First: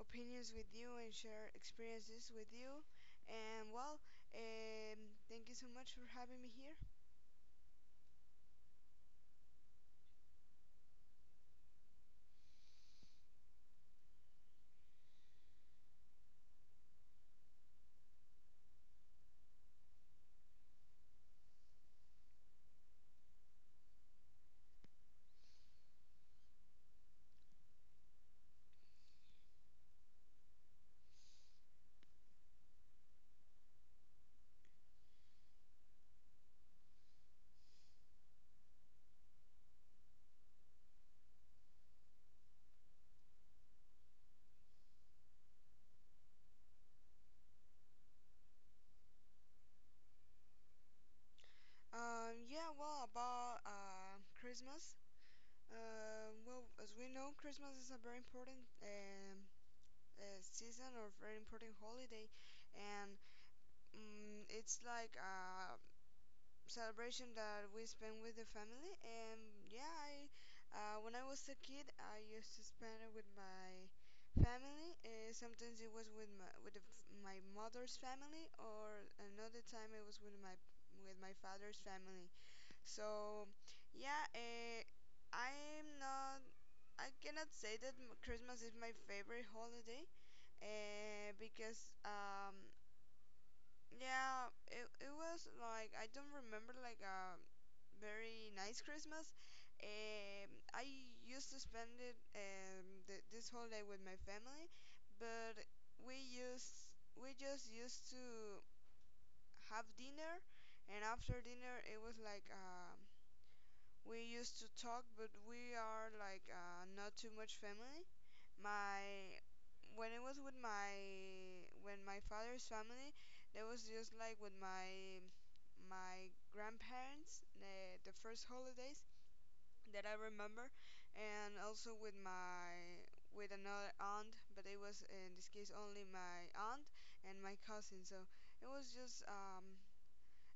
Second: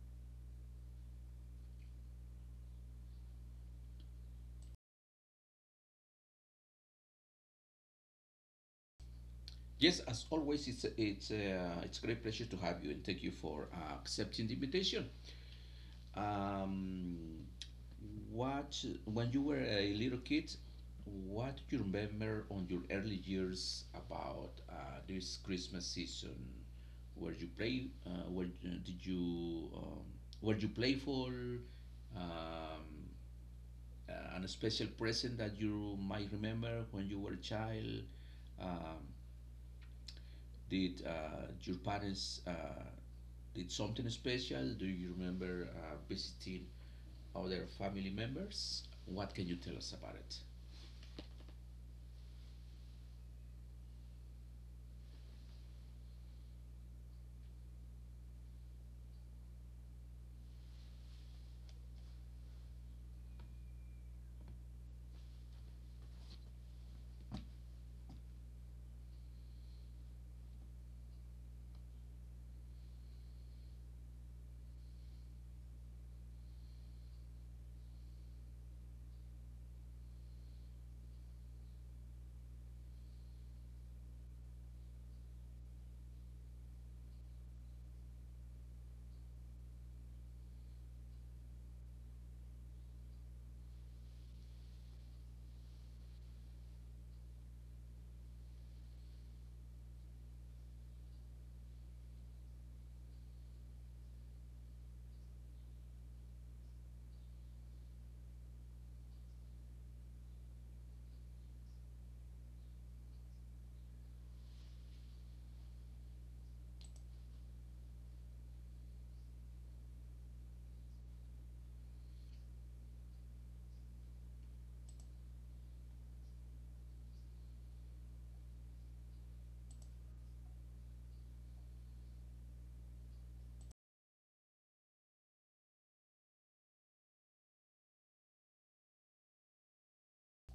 opinions with you and share experiences with you. And um, thank you so much for having me here. Yes, as always, it's a great pleasure to have you, and thank you for accepting the invitation. Um, what When you were a little kid, what do you remember on your early years about this Christmas season? Where you play? Where did you? Were you playful? Um, and a special present that you might remember when you were a child? Um, did your parents did something special? Do you remember visiting other family members? What can you tell us about Yeah, well, about Christmas. Well, as we know, Christmas is a very important season or very important holiday, and it's like a celebration that we spend with the family. And yeah, I when I was a kid, I used to spend it with my family. Sometimes it was with the, my mother's family, or another time it was with my father's family. So, yeah, eh, I'm not. I cannot say that Christmas is my favorite holiday, because yeah, it was like I don't remember like a very nice Christmas. I used to spend it this holiday with my family, but we used we just used to have dinner, and after dinner it was like we used to talk, but we are like not too much family. My when it was with my when my father's family, there was just like with my my grandparents the first holidays that I remember, and also with another aunt, but it was in this case only my aunt and my cousin. So it was just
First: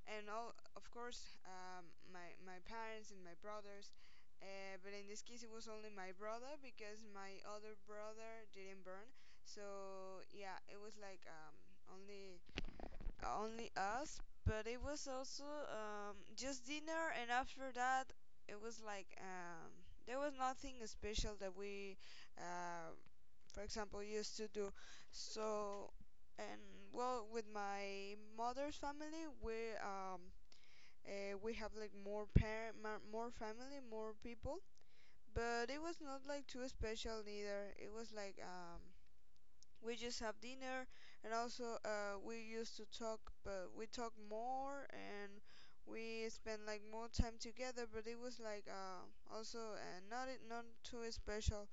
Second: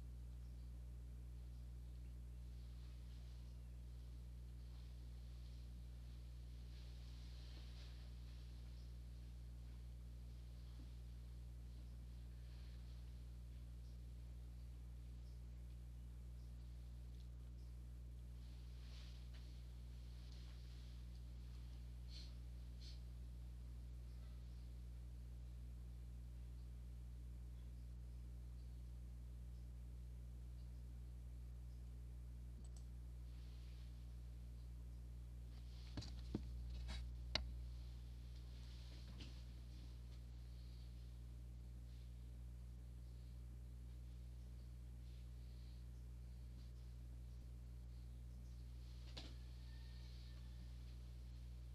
and all of course my my parents and my brothers. But in this case, it was only my brother because my other brother didn't burn. So yeah, it was like only only us. But it was also just dinner, and after that, it was like there was nothing special that uh, for example, used to do. So and Well, with my mother's family, we have like more family more people but it was not like too special either it was like we just have dinner and also we used to talk but we talk more and we spent like more time together but it was like also not not too special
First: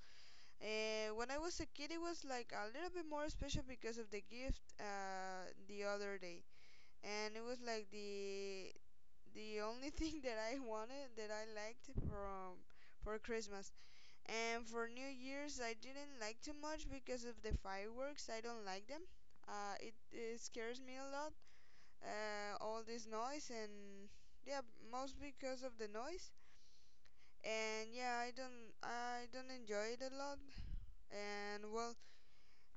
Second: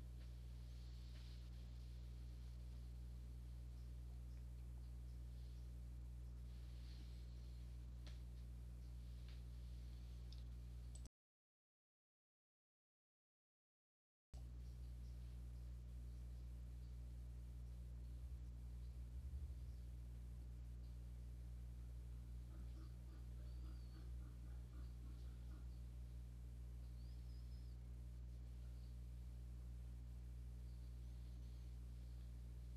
when I was a kid it was like a little bit more special because of the gift the other day and it was like the only thing that I wanted that I liked from for Christmas and for New Year's I didn't like too much because of the fireworks. I don't like them. It scares me a lot. All this noise and yeah, most because of the noise. And I don't enjoy it a lot. And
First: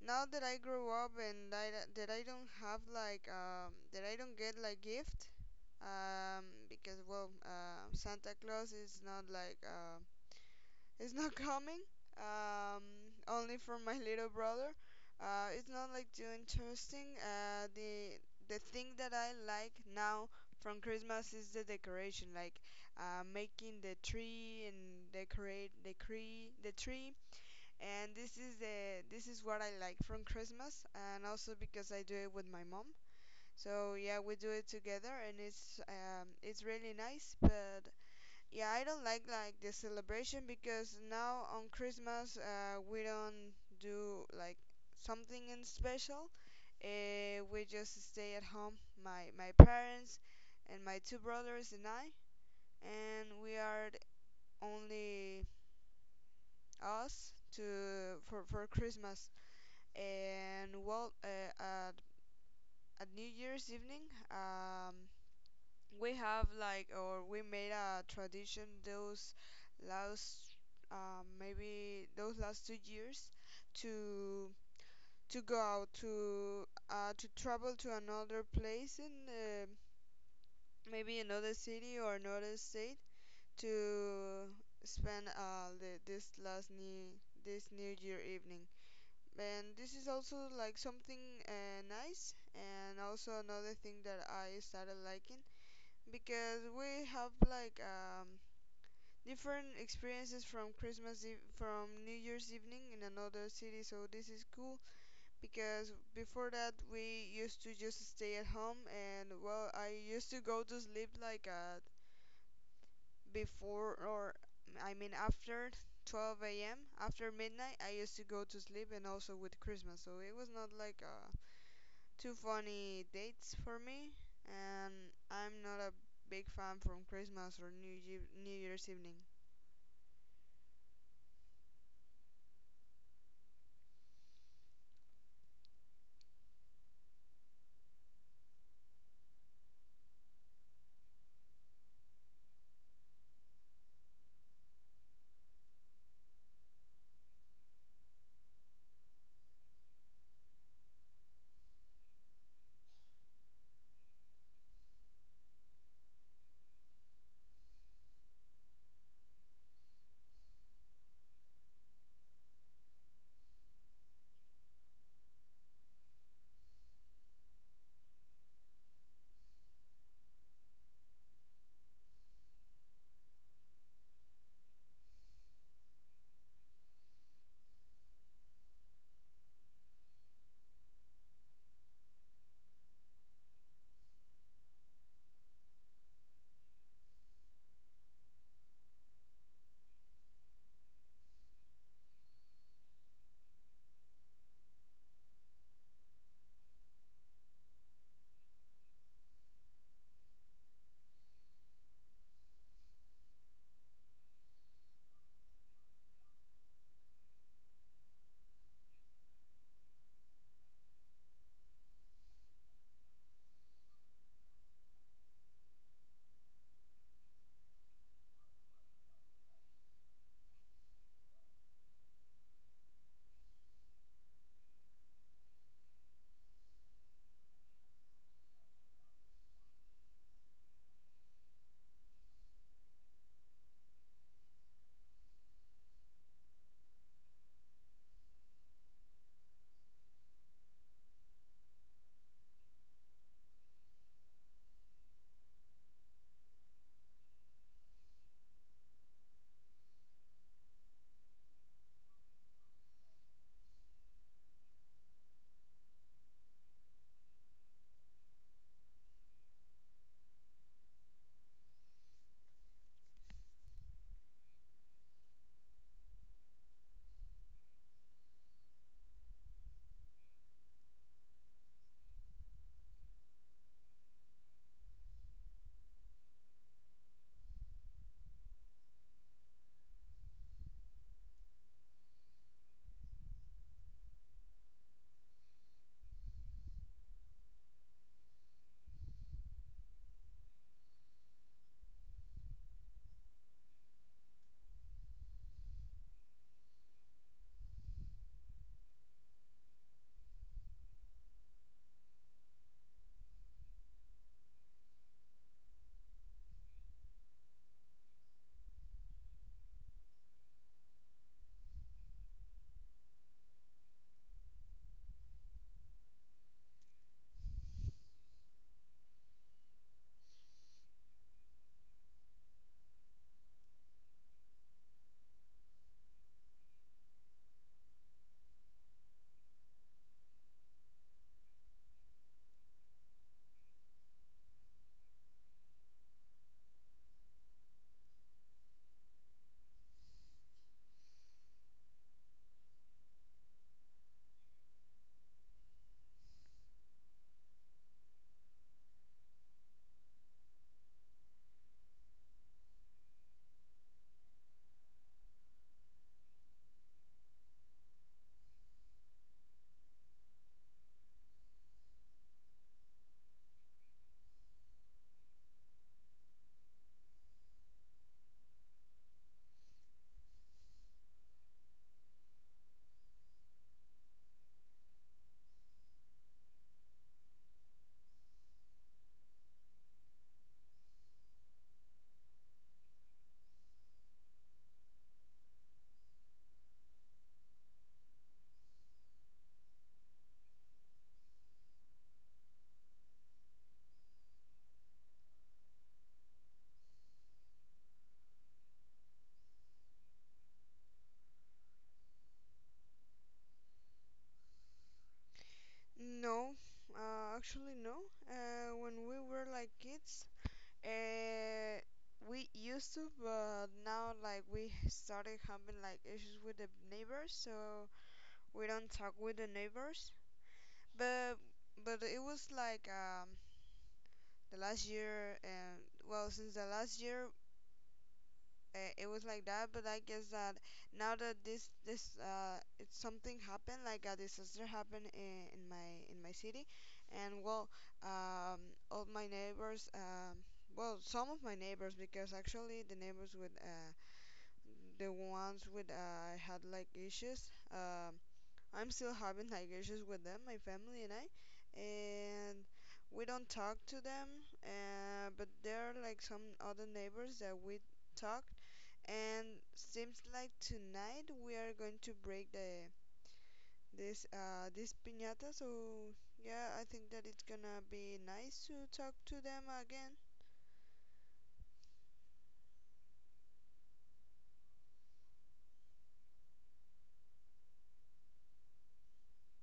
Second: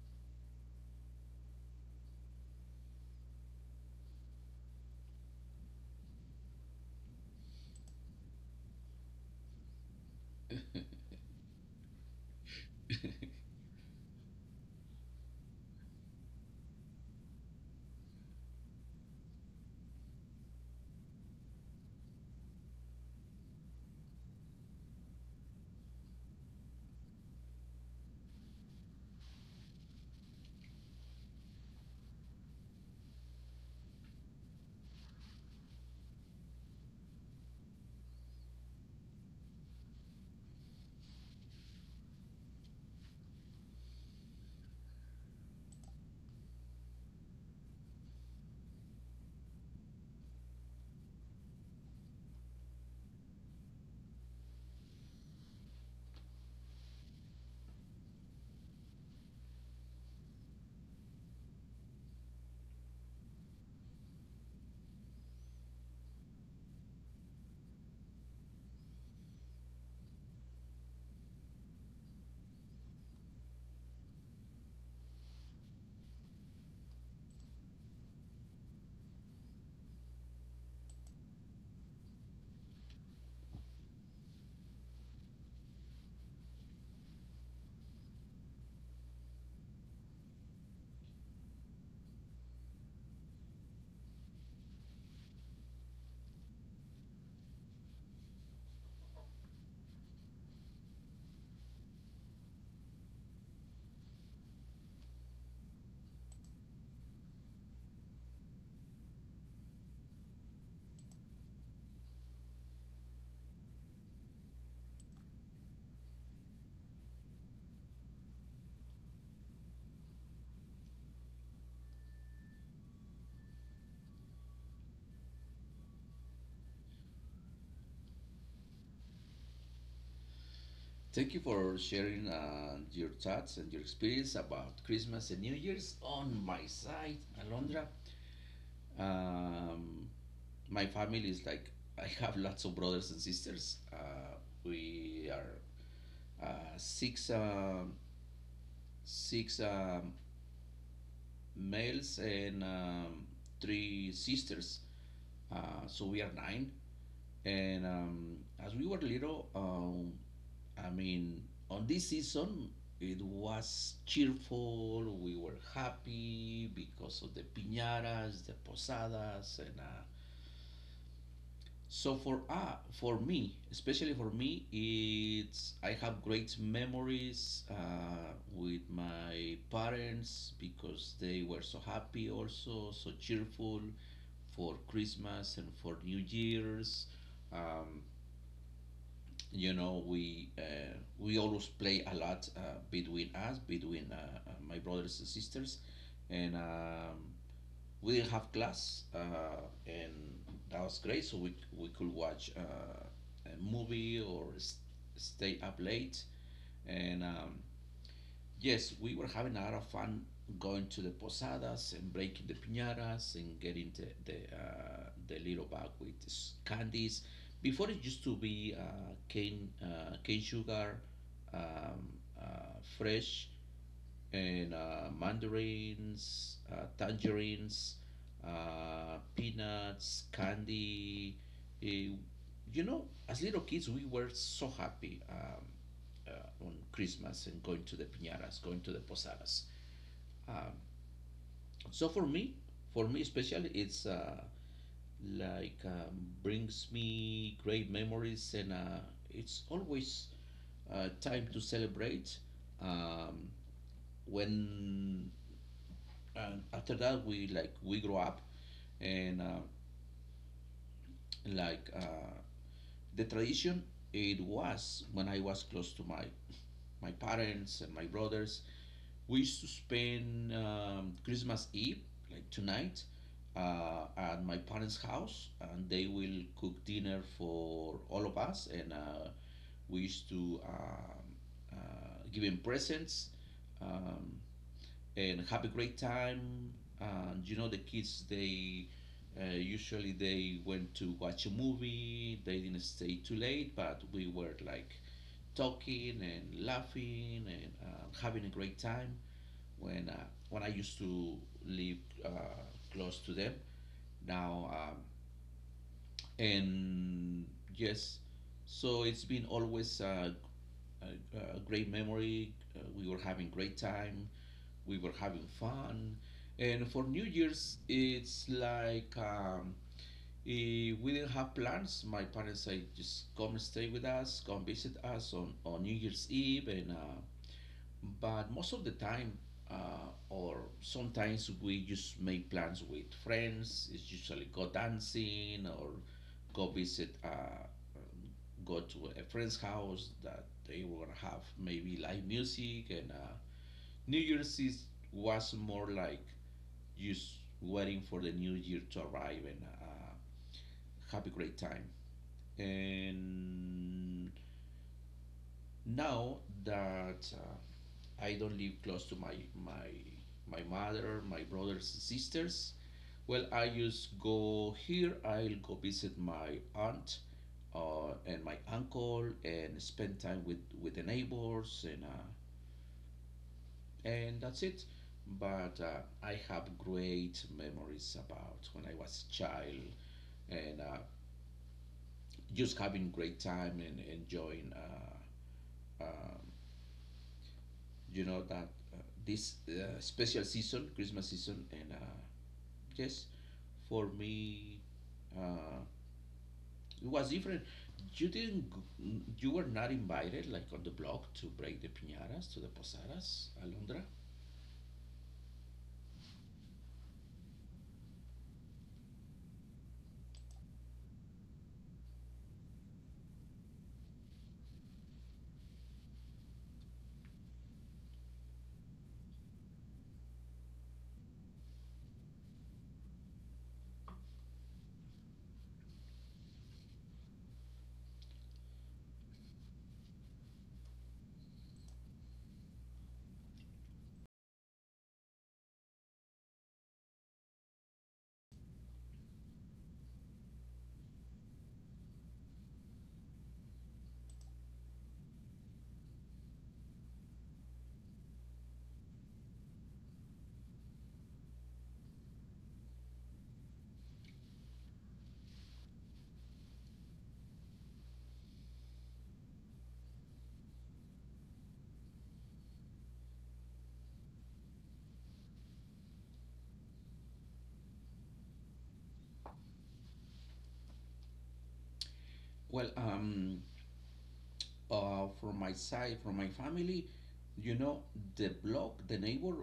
now that I grow up that I don't have like that I don't get like gifts because Santa Claus is not like is not coming. Um, it? only for my little brother. It's not like too interesting. The thing that I like now from Christmas is the decoration, like making the tree and decorate the tree, the tree. And this is the this is what I like from Christmas, and also because I do it with my mom. So yeah, we do it together, and it's really nice. But yeah, I don't like the celebration because now on Christmas we don't do like something in special. We just stay at home, my parents and my two brothers and I, and we are the only us to for Christmas. And at New Year's evening, um, we have like or we made a tradition those last maybe those last 2 years to to go out to to travel to another place in maybe another city or another state to spend this last new this new year evening and this is also like something nice and also another thing that I started liking because we have like different experiences from Christmas Eve from New Year's evening in another city, so this is cool because before that we used to just stay at home and well I used to go to sleep like before or I mean after 12 a.m., after midnight, I used to go to sleep and also with Christmas, so it was not like a two funny dates for me, and I'm not a big fan from Christmas or New Year's evening. Thank you for sharing your thoughts and your experience about Christmas and New Year's. On my side, Alondra, Um, my family is like, I have lots of brothers and sisters. We are uh, six, um six males and three sisters. So we are nine. And As we were little, I mean, on this season, it was cheerful. We were happy because of the piñatas, the posadas, and so for me, especially for me, it's I have great memories with my parents because they were so happy, also so cheerful for Christmas and for New Year's. Um, you know, we always play a lot between us between my brothers and sisters, and we didn't have class, and that was great, so we could watch a movie or stay up late, and yes, we were having a lot of fun going to the posadas and breaking the piñatas and getting the little bag with candies. Before it used to be cane sugar, um, fresh, and mandarins, tangerines, peanuts, candy. eh, you know, as little kids, we were so happy, on Christmas and going to the piñatas, going to the posadas. Um, so for me especially, it's like, brings me great memories, and it's always time to celebrate. Um, when and after that, we like we grow up, and like the tradition, it was when I was close to my parents and my brothers. We used to spend Christmas Eve, like tonight, at my parents house, and they will cook dinner for all of us, and we used to give him presents um, and have a great time. And you know the kids, they usually they went to watch a movie. They didn't stay too late, but we were like talking and laughing and having a great time when I used to live uh, close to them. Now, and yes, so it's been always a great memory. We were having great time, we were having fun. And for New Year's, it's like, we didn't have plans. My parents say, just come and stay with us, come visit us on New Year's Eve. And But most of the time, or sometimes we just make plans with friends. It's usually go dancing or go visit, uh, go to a friend's house that they were gonna have maybe live music and. New Year's Eve was more like just waiting for the new year to arrive and have a great time. And now that I don't live close to my mother, my brothers and sisters, well, I just go here. I'll go visit my aunt and my uncle and spend time with the neighbors and. And that's it. But I have great memories about when I was a child and just having great time and enjoying, um that this special season, Christmas season, and yes, for me, uh, it was different. You didn't, g- you were not invited, like, on the block to break the piñatas, to the posadas, Alondra. No, actually no. When we were like kids, uh, we used to, but now like we started having like issues with the neighbors, so we don't talk with the neighbors. But but it was like the last year, and well, since the last year it was like that but I guess that now that this it's something happened like a disaster happened in my city and um all my neighbors well some of my neighbors because actually the neighbors with the ones with had like issues I'm still having like issues with them, my family and I, and we don't talk to them. But there are like some other neighbors that we talked, and seems like tonight we are going to break the this this piñata. So yeah, I think that it's gonna be nice to talk to them again. Well, from my side, from my family, you know, the block, the neighbor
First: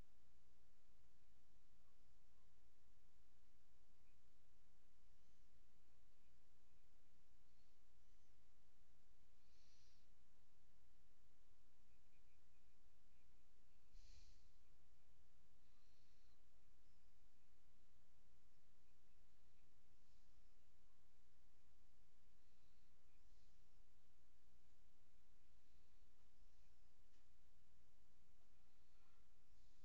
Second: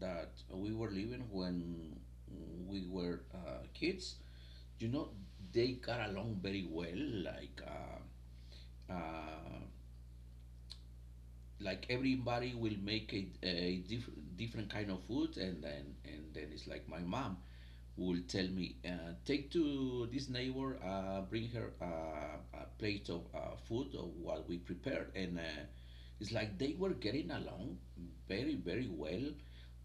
that we were living when we were kids, you know, they got along very well. Like, uh, like, everybody will make a different kind of food, and then it's like my mom will tell me, take to this neighbor, bring her a plate of food, or what we prepared. And It's like they were getting along very, very well.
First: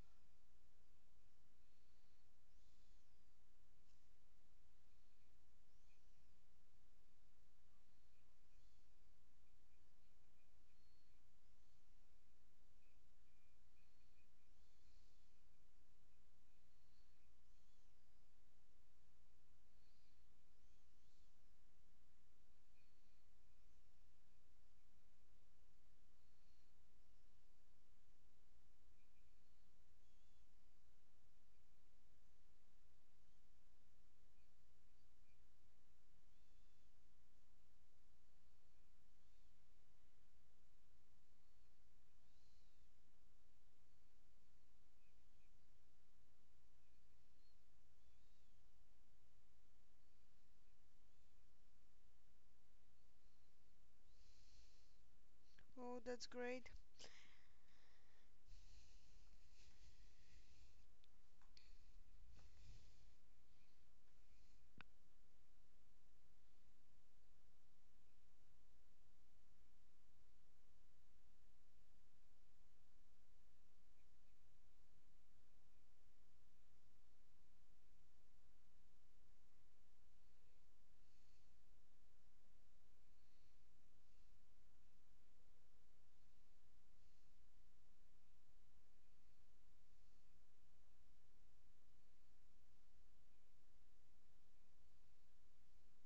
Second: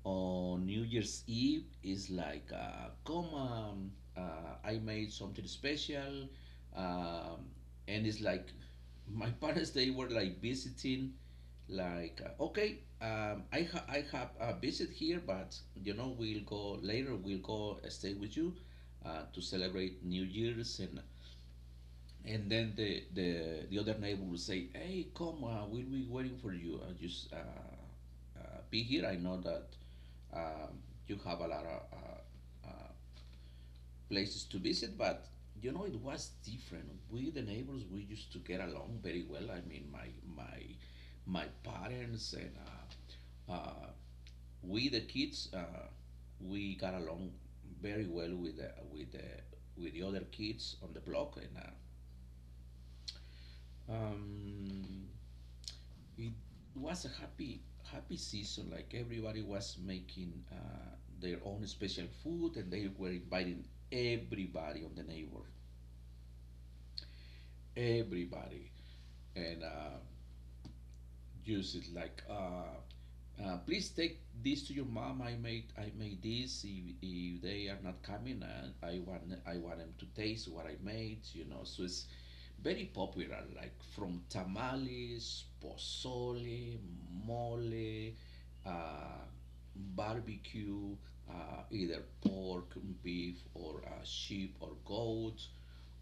On New Year's Eve, it's like, come, I made something special. Um, and it's like my parents, they were like visiting, like, okay, I have a visit here, but you know we'll go later, we'll go stay with you to celebrate New Year's. And then the other neighbor will say, hey, come, we'll be waiting for you, just, be here, I know that um, you have a lot of places to visit, but you know, it was different. We, the neighbors, we used to get along very well. I mean, my parents and, uh, uh, we, the kids, we got along very well with the other kids on the block, and um, Oh, that's it great. was a happy, happy season. Like, everybody was making their own special food, and they were inviting everybody on the neighbor, everybody, and use it like, please take this to your mom. I made this. If they are not coming, I want them to taste what I made. You know, so it's very popular, like from tamales, pozole, mole, uh, barbecue, either pork, beef, or sheep, or goat,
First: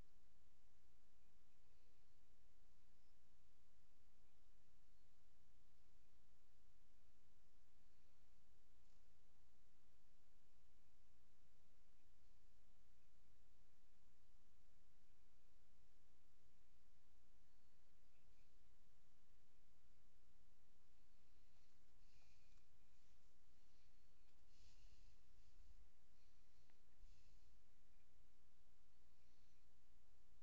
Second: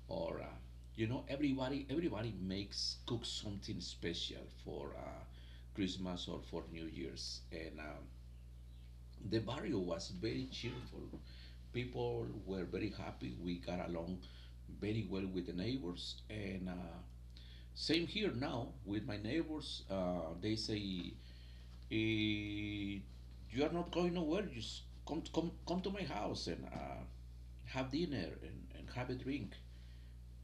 or you know, everybody makes cooks something special for. Christmas or for New Year's. And The barrio was very cheerful. People were very happy. We got along very well with the neighbors. And Same here now with my neighbors. They say, eh, "You are not going nowhere. Just come, come, come to my house and have dinner, and have a drink."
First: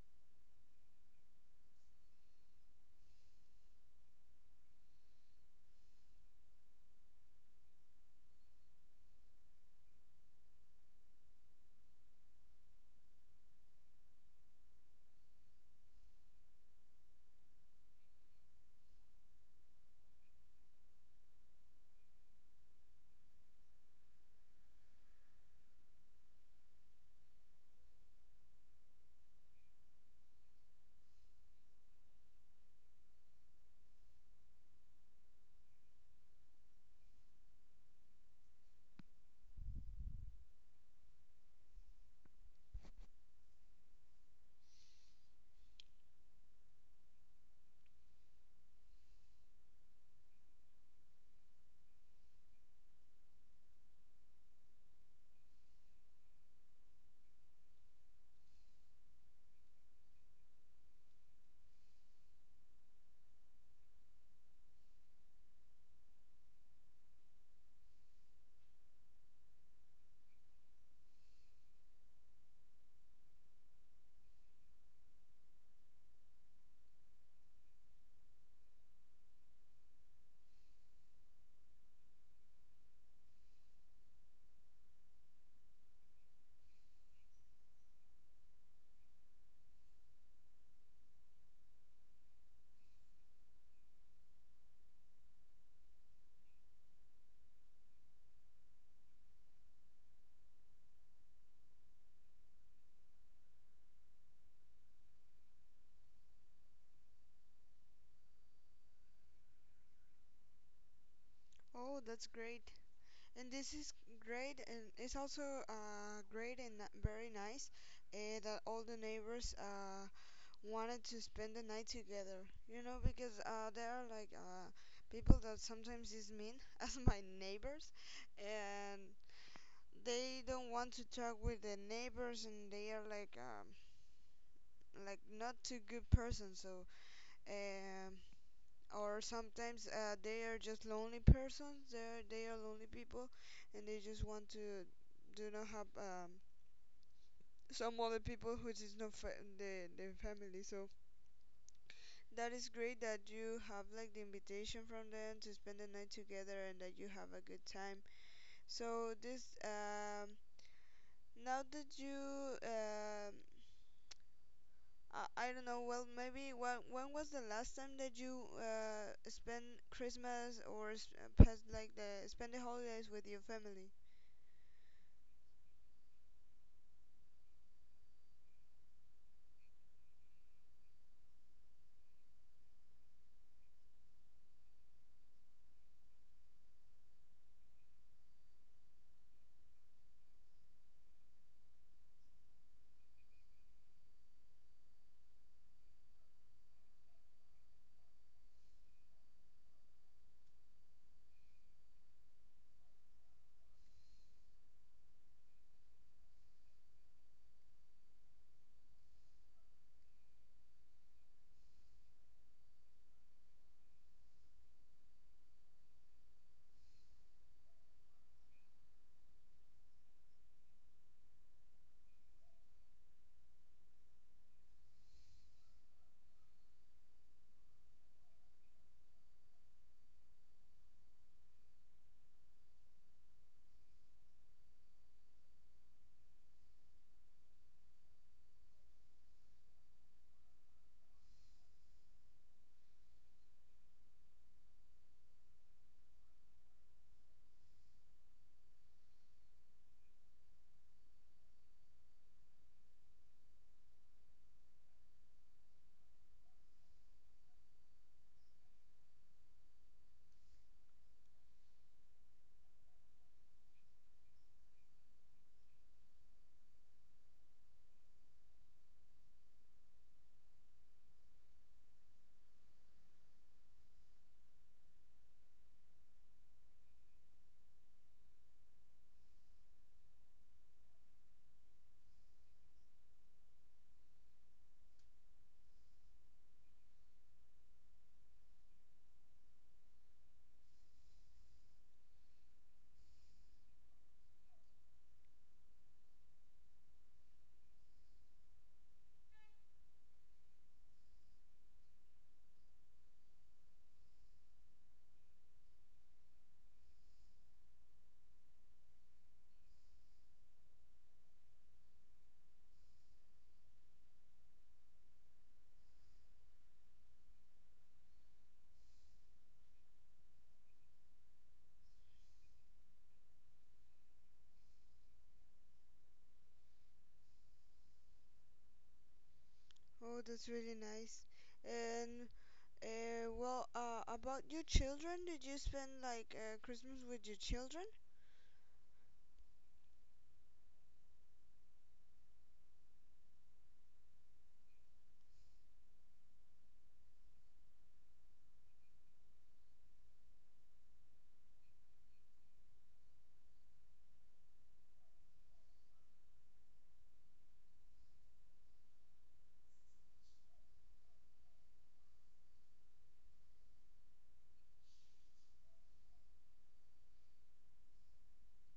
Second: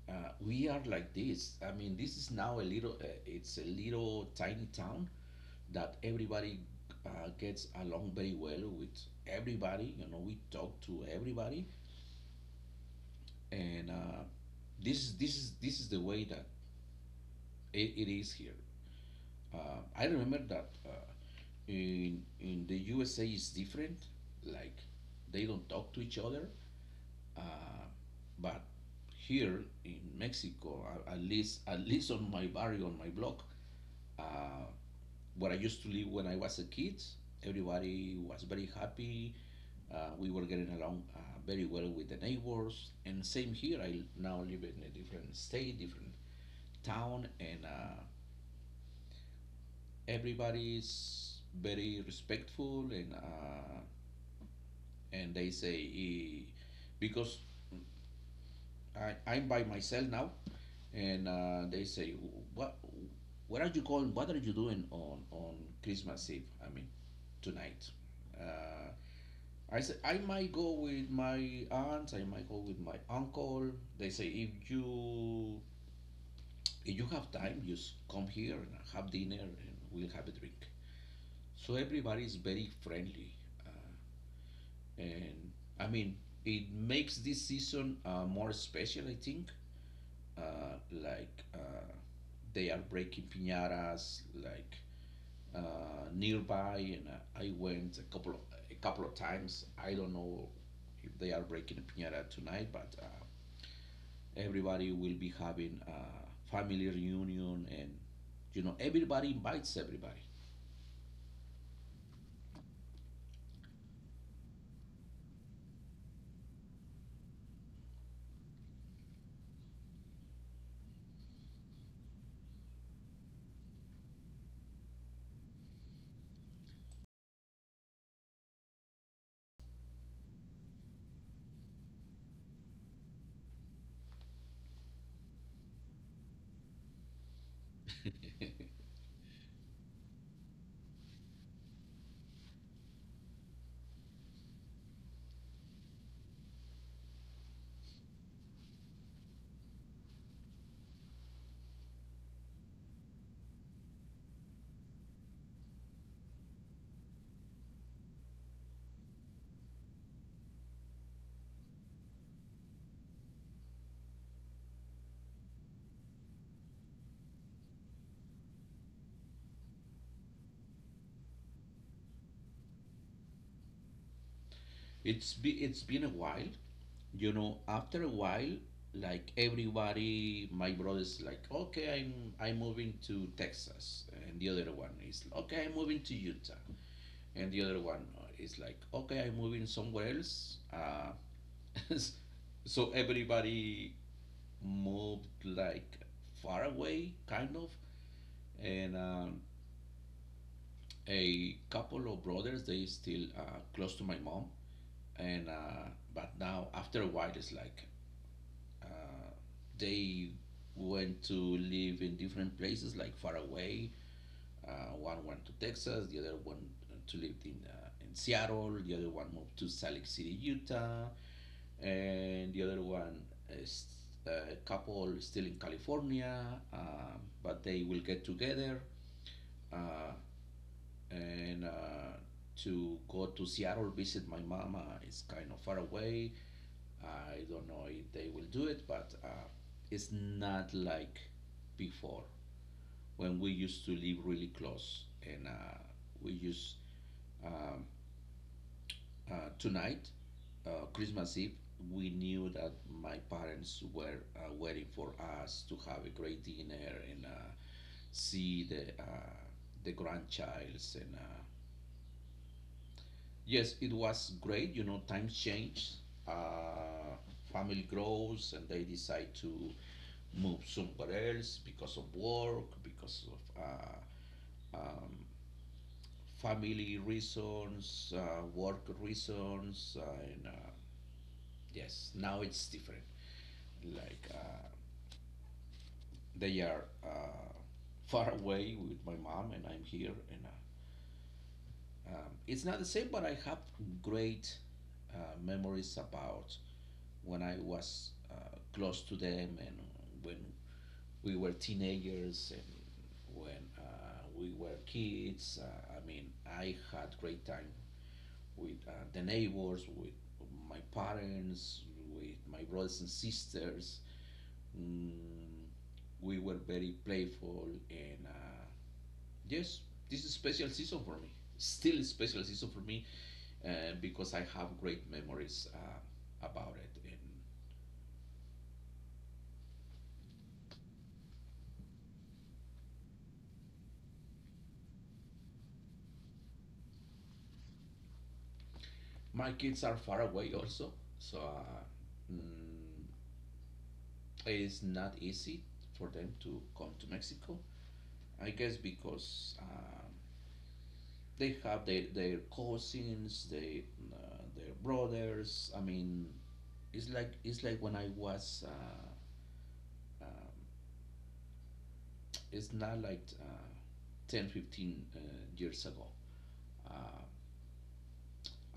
We are like this. I mean, this is now a little. It's a little tiny town that everybody gets along very well with everybody. You know, we talk to everybody, and this is the way that it is here. I remember that in the USA is different. Like, they don't talk to each other, uh, but here in Mexico, at least on my barrio, on my block, uh, where I used to live when I was a kid, everybody was very happy. We were getting along very well with the neighbors, and same here. I now live in a different state, different town, and everybody's very respectful, and they say, eh, because I'm by myself now, and they say, what where are you going? What are you doing on Christmas Eve? I mean, tonight. Uh, I say, I might go with my aunt. I might go with my uncle. They say, if you have time, just come here and have dinner, and we'll have a drink. So everybody is very friendly, uh, and I mean, it makes this season more special. I think, like, they are breaking piñatas, like, nearby, and I went a couple of times. I don't know if they are breaking a piñata tonight, but everybody will be having a family reunion, and you know everybody invites everybody. Oh, that's great. And this is great, and it's also great and very nice that all the neighbors wanted to spend the night together. You know, because there are like people that sometimes is mean, as my neighbors, and they don't want to talk with the neighbors, and they are like not too good person. So um, or sometimes they are just lonely persons. They are lonely people, and they just want to do not have some other people who is not the their family. So that is great that you have like the invitation from them to spend the night together and that you have a good time. So this now that you I don't know. Well, maybe when was the last time that you spent Christmas or past like the spend the holidays with your family? It's been a while. After a while, like everybody, my brother's like, okay, I'm moving to Texas, and the other one is okay, I'm moving to Utah, and the other one is like, okay, I'm moving somewhere else. So everybody moved, like, far away, kind of. And A couple of brothers, they still close to my mom. And But now, after a while, it's like, uh, they went to live in different places, like far away. One went to Texas, the other one to live in Seattle. The other one moved to Salt Lake City, Utah. And the other one is a couple still in California, but they will get together, uh, and to go to Seattle, visit my mama. It's kind of far away. I don't know if they will do it, but it's not like before when we used to live really close and we used um, tonight, Christmas Eve, we knew that my parents were waiting for us to have a great dinner and see the grandchilds. And Yes, it was great. You know, times change, uh, family grows, and they decide to move somewhere else because of work, because of. Um, family reasons, work reasons, and yes, now it's different. Like they are far away with my mom and I'm here and it's not the same, but I have great uh, memories about when I was close to them, and when we were teenagers, and when we were kids. I mean, I had great time with the neighbors, with my parents, with my brothers and sisters. Mm, we were very playful, and yes, this is special season for me. Still a special season for me because I have great memories about it. And Oh, that's really nice. And about your children, did you spend like Christmas with your children? my kids are far away also, so mm, it's not easy for them to come to Mexico. I guess because they have their cousins, they their brothers. I mean, it's like when I was um, it's not like 10, 15 years ago. Uh,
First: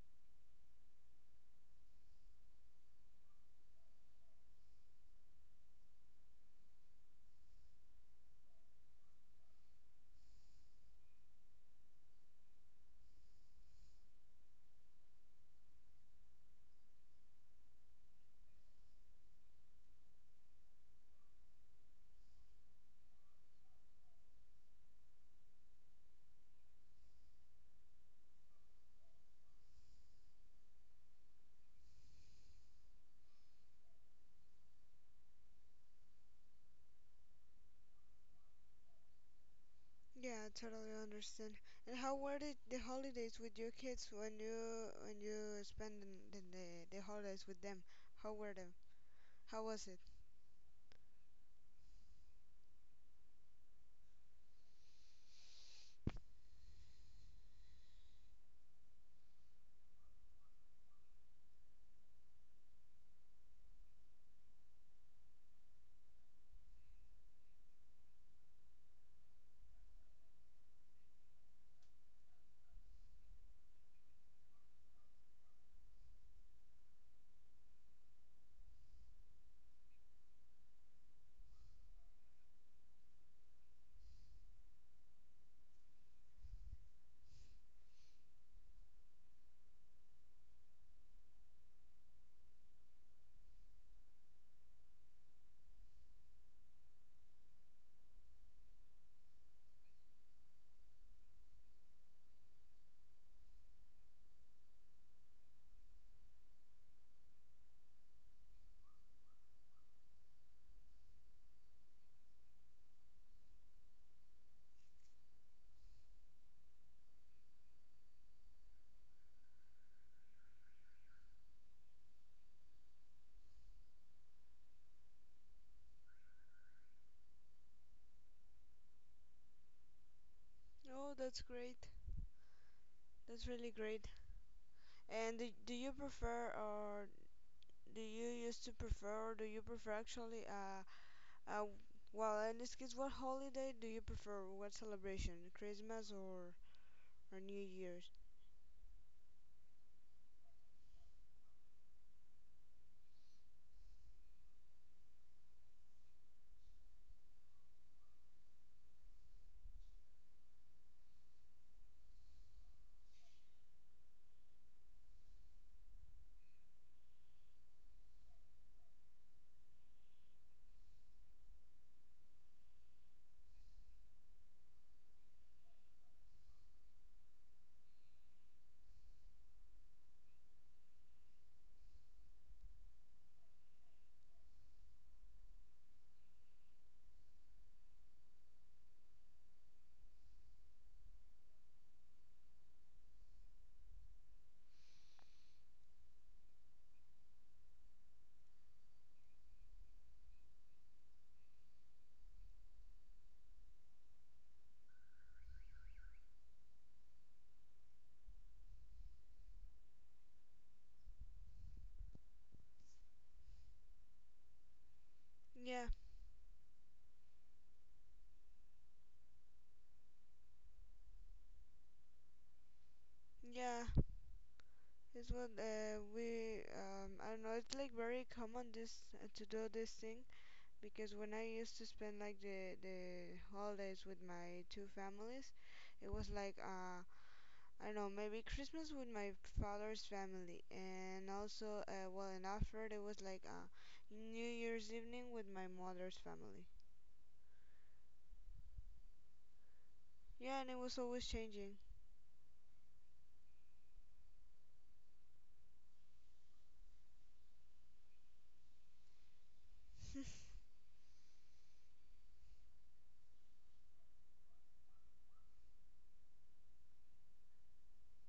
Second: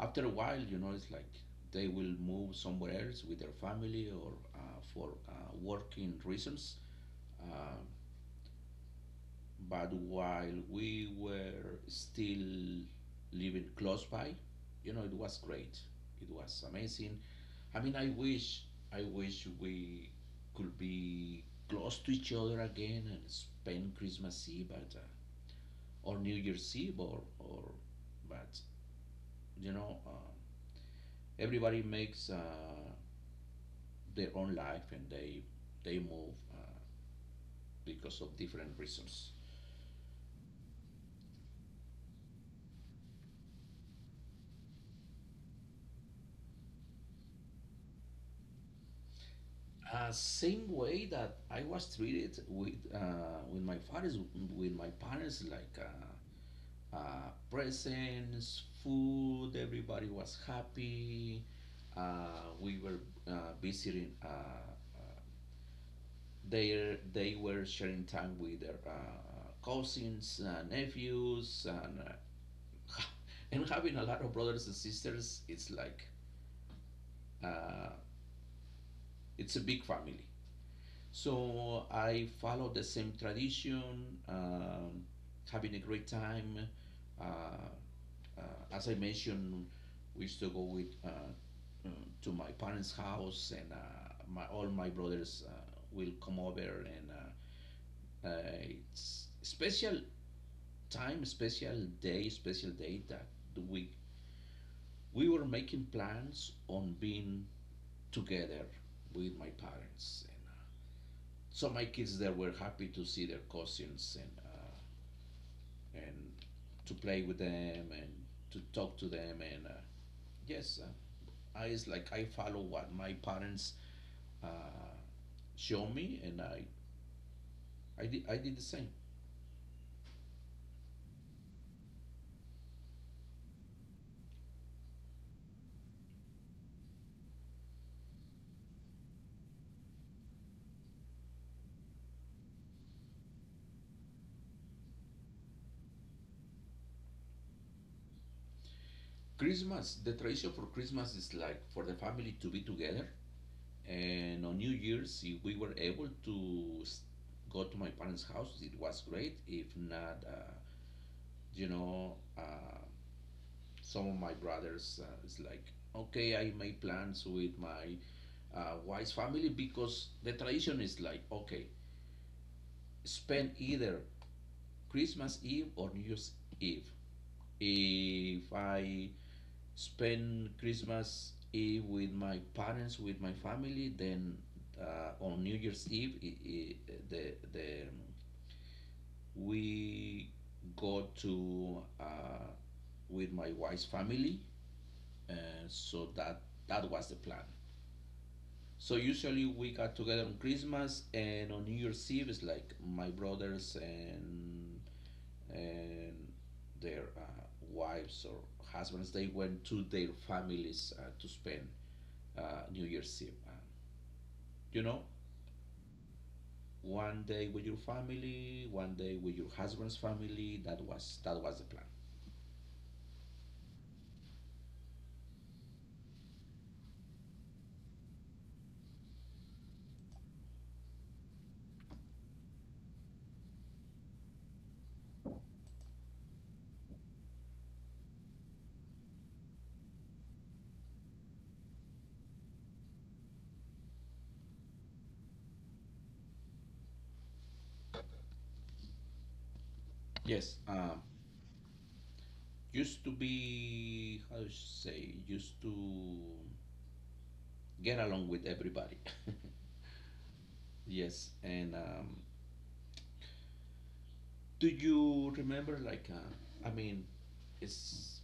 After a while, you know, it's like they will move somewhere else with their family, or for working reasons. Uh, but while we were still living close by, you know, it was great. It was amazing. I mean, I wish we could be close to each other again and spend Christmas Eve at or New Year's Eve, or but you know, everybody makes their own life and they move because of different reasons. Yeah, I totally understand. And how were the holidays with your kids when you spend the holidays with them? How were them? How was it? Same way that I was treated with my fathers, with my parents, like presents, food. Everybody was happy. We were visiting. Uh, they were sharing time with their cousins, nephews, and and having a lot of brothers and sisters. It's like uh, it's a big family. So I follow the same tradition, having a great time. Uh, as I mentioned, we used to go with uh, to my parents' house, and my all my brothers will come over, and uh, uh, it's special time, special day that we we were making plans on being together with my parents. And So my kids there were happy to see their cousins and to play with them and to talk to them and yes, I is like I follow what my parents uh, show me and I did the same. Oh, that's great. That's really great. And do you prefer, or do you used to prefer, or do you prefer actually, uh, in this case, what holiday do you prefer? What celebration? Christmas or New Year's? Christmas, the tradition for Christmas is like for the family to be together. And on New Year's, if we were able to go to my parents' house, it was great. If not, you know, some of my brothers is like, okay, I made plans with my wife's family, because the tradition is like, okay, spend either Christmas Eve or New Year's Eve. If I spend Christmas Eve with my parents, with my family, then on New Year's Eve, I the we go to with my wife's family. Uh, so that that was the plan. So usually we got together on Christmas and on New Year's Eve. It's like my brothers and their wives or husbands, they went to their families to spend New Year's Eve. And, you know, Yeah, one day with your family, one day with your husband's family. That was the plan. yeah, it's what I don't know, it's like very common this to do this thing because when I used to spend like the holidays with my two families, it was like, I don't know, maybe Christmas with my father's family, and also, and after it was like New Year's evening with my mother's family. Yes, Yeah, and it was always changing. used to be, how to say, used to get along with everybody. Yes, and do you remember like I mean, it's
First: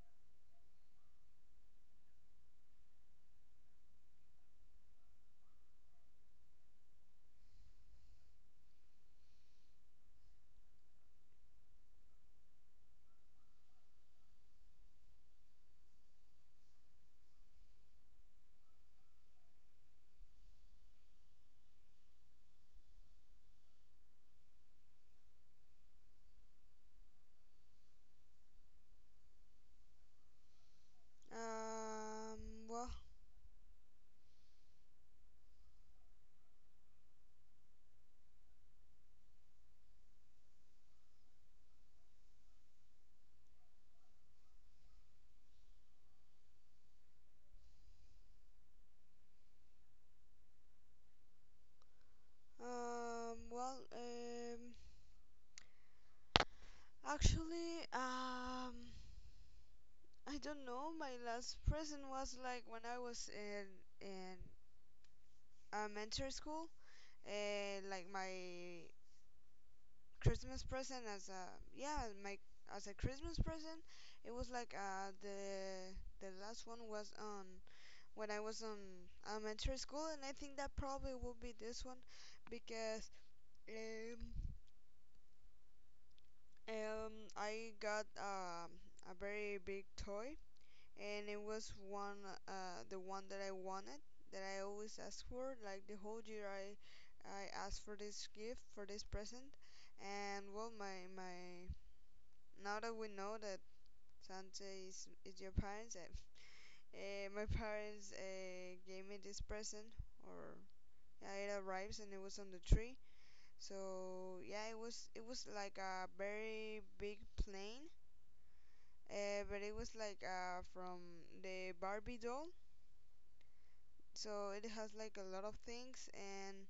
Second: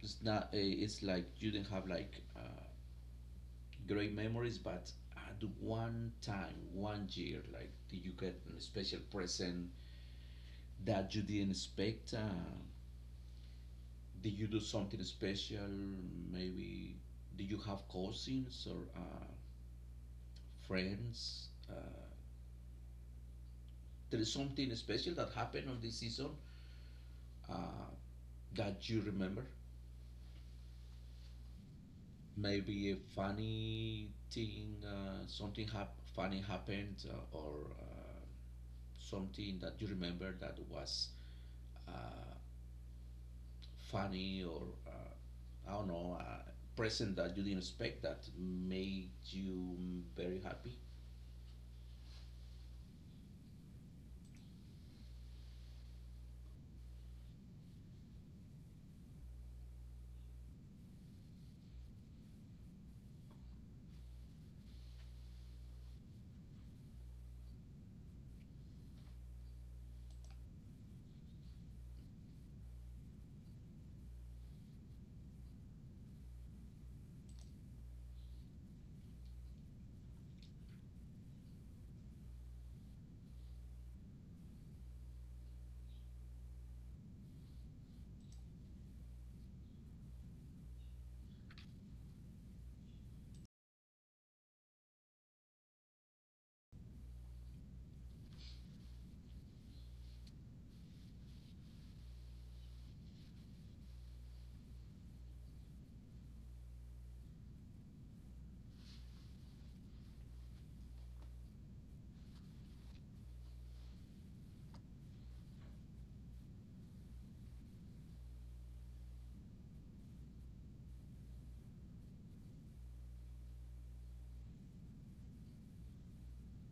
it's not eh, it's like you didn't have like great memories, but at one time, one year, like, did you get a special present that you didn't expect? Did you do something special? Maybe did you have cousins or friends? There is something special that happened on this season uh, that you remember? Um, Maybe well, a funny thing, something funny happened, or something that you remember that was uh, funny or, I don't know, present that you didn't expect that made you very happy? um, well, um, actually, I don't know. My last present was like when I was in elementary school. Like my Christmas present as a yeah my as a Christmas present it was like the last one was on when I was on elementary school and I think that probably will be this one because um I got a very big toy and it was one the one that I wanted that I always asked for like the whole year I asked for this gift for this present and well my now that we know that Santa is your parents. My parents gave me this present, or yeah, it arrives and it was on the tree. So yeah, it was like a very big plane, but it was like from the Barbie doll. So it has like a lot of things, and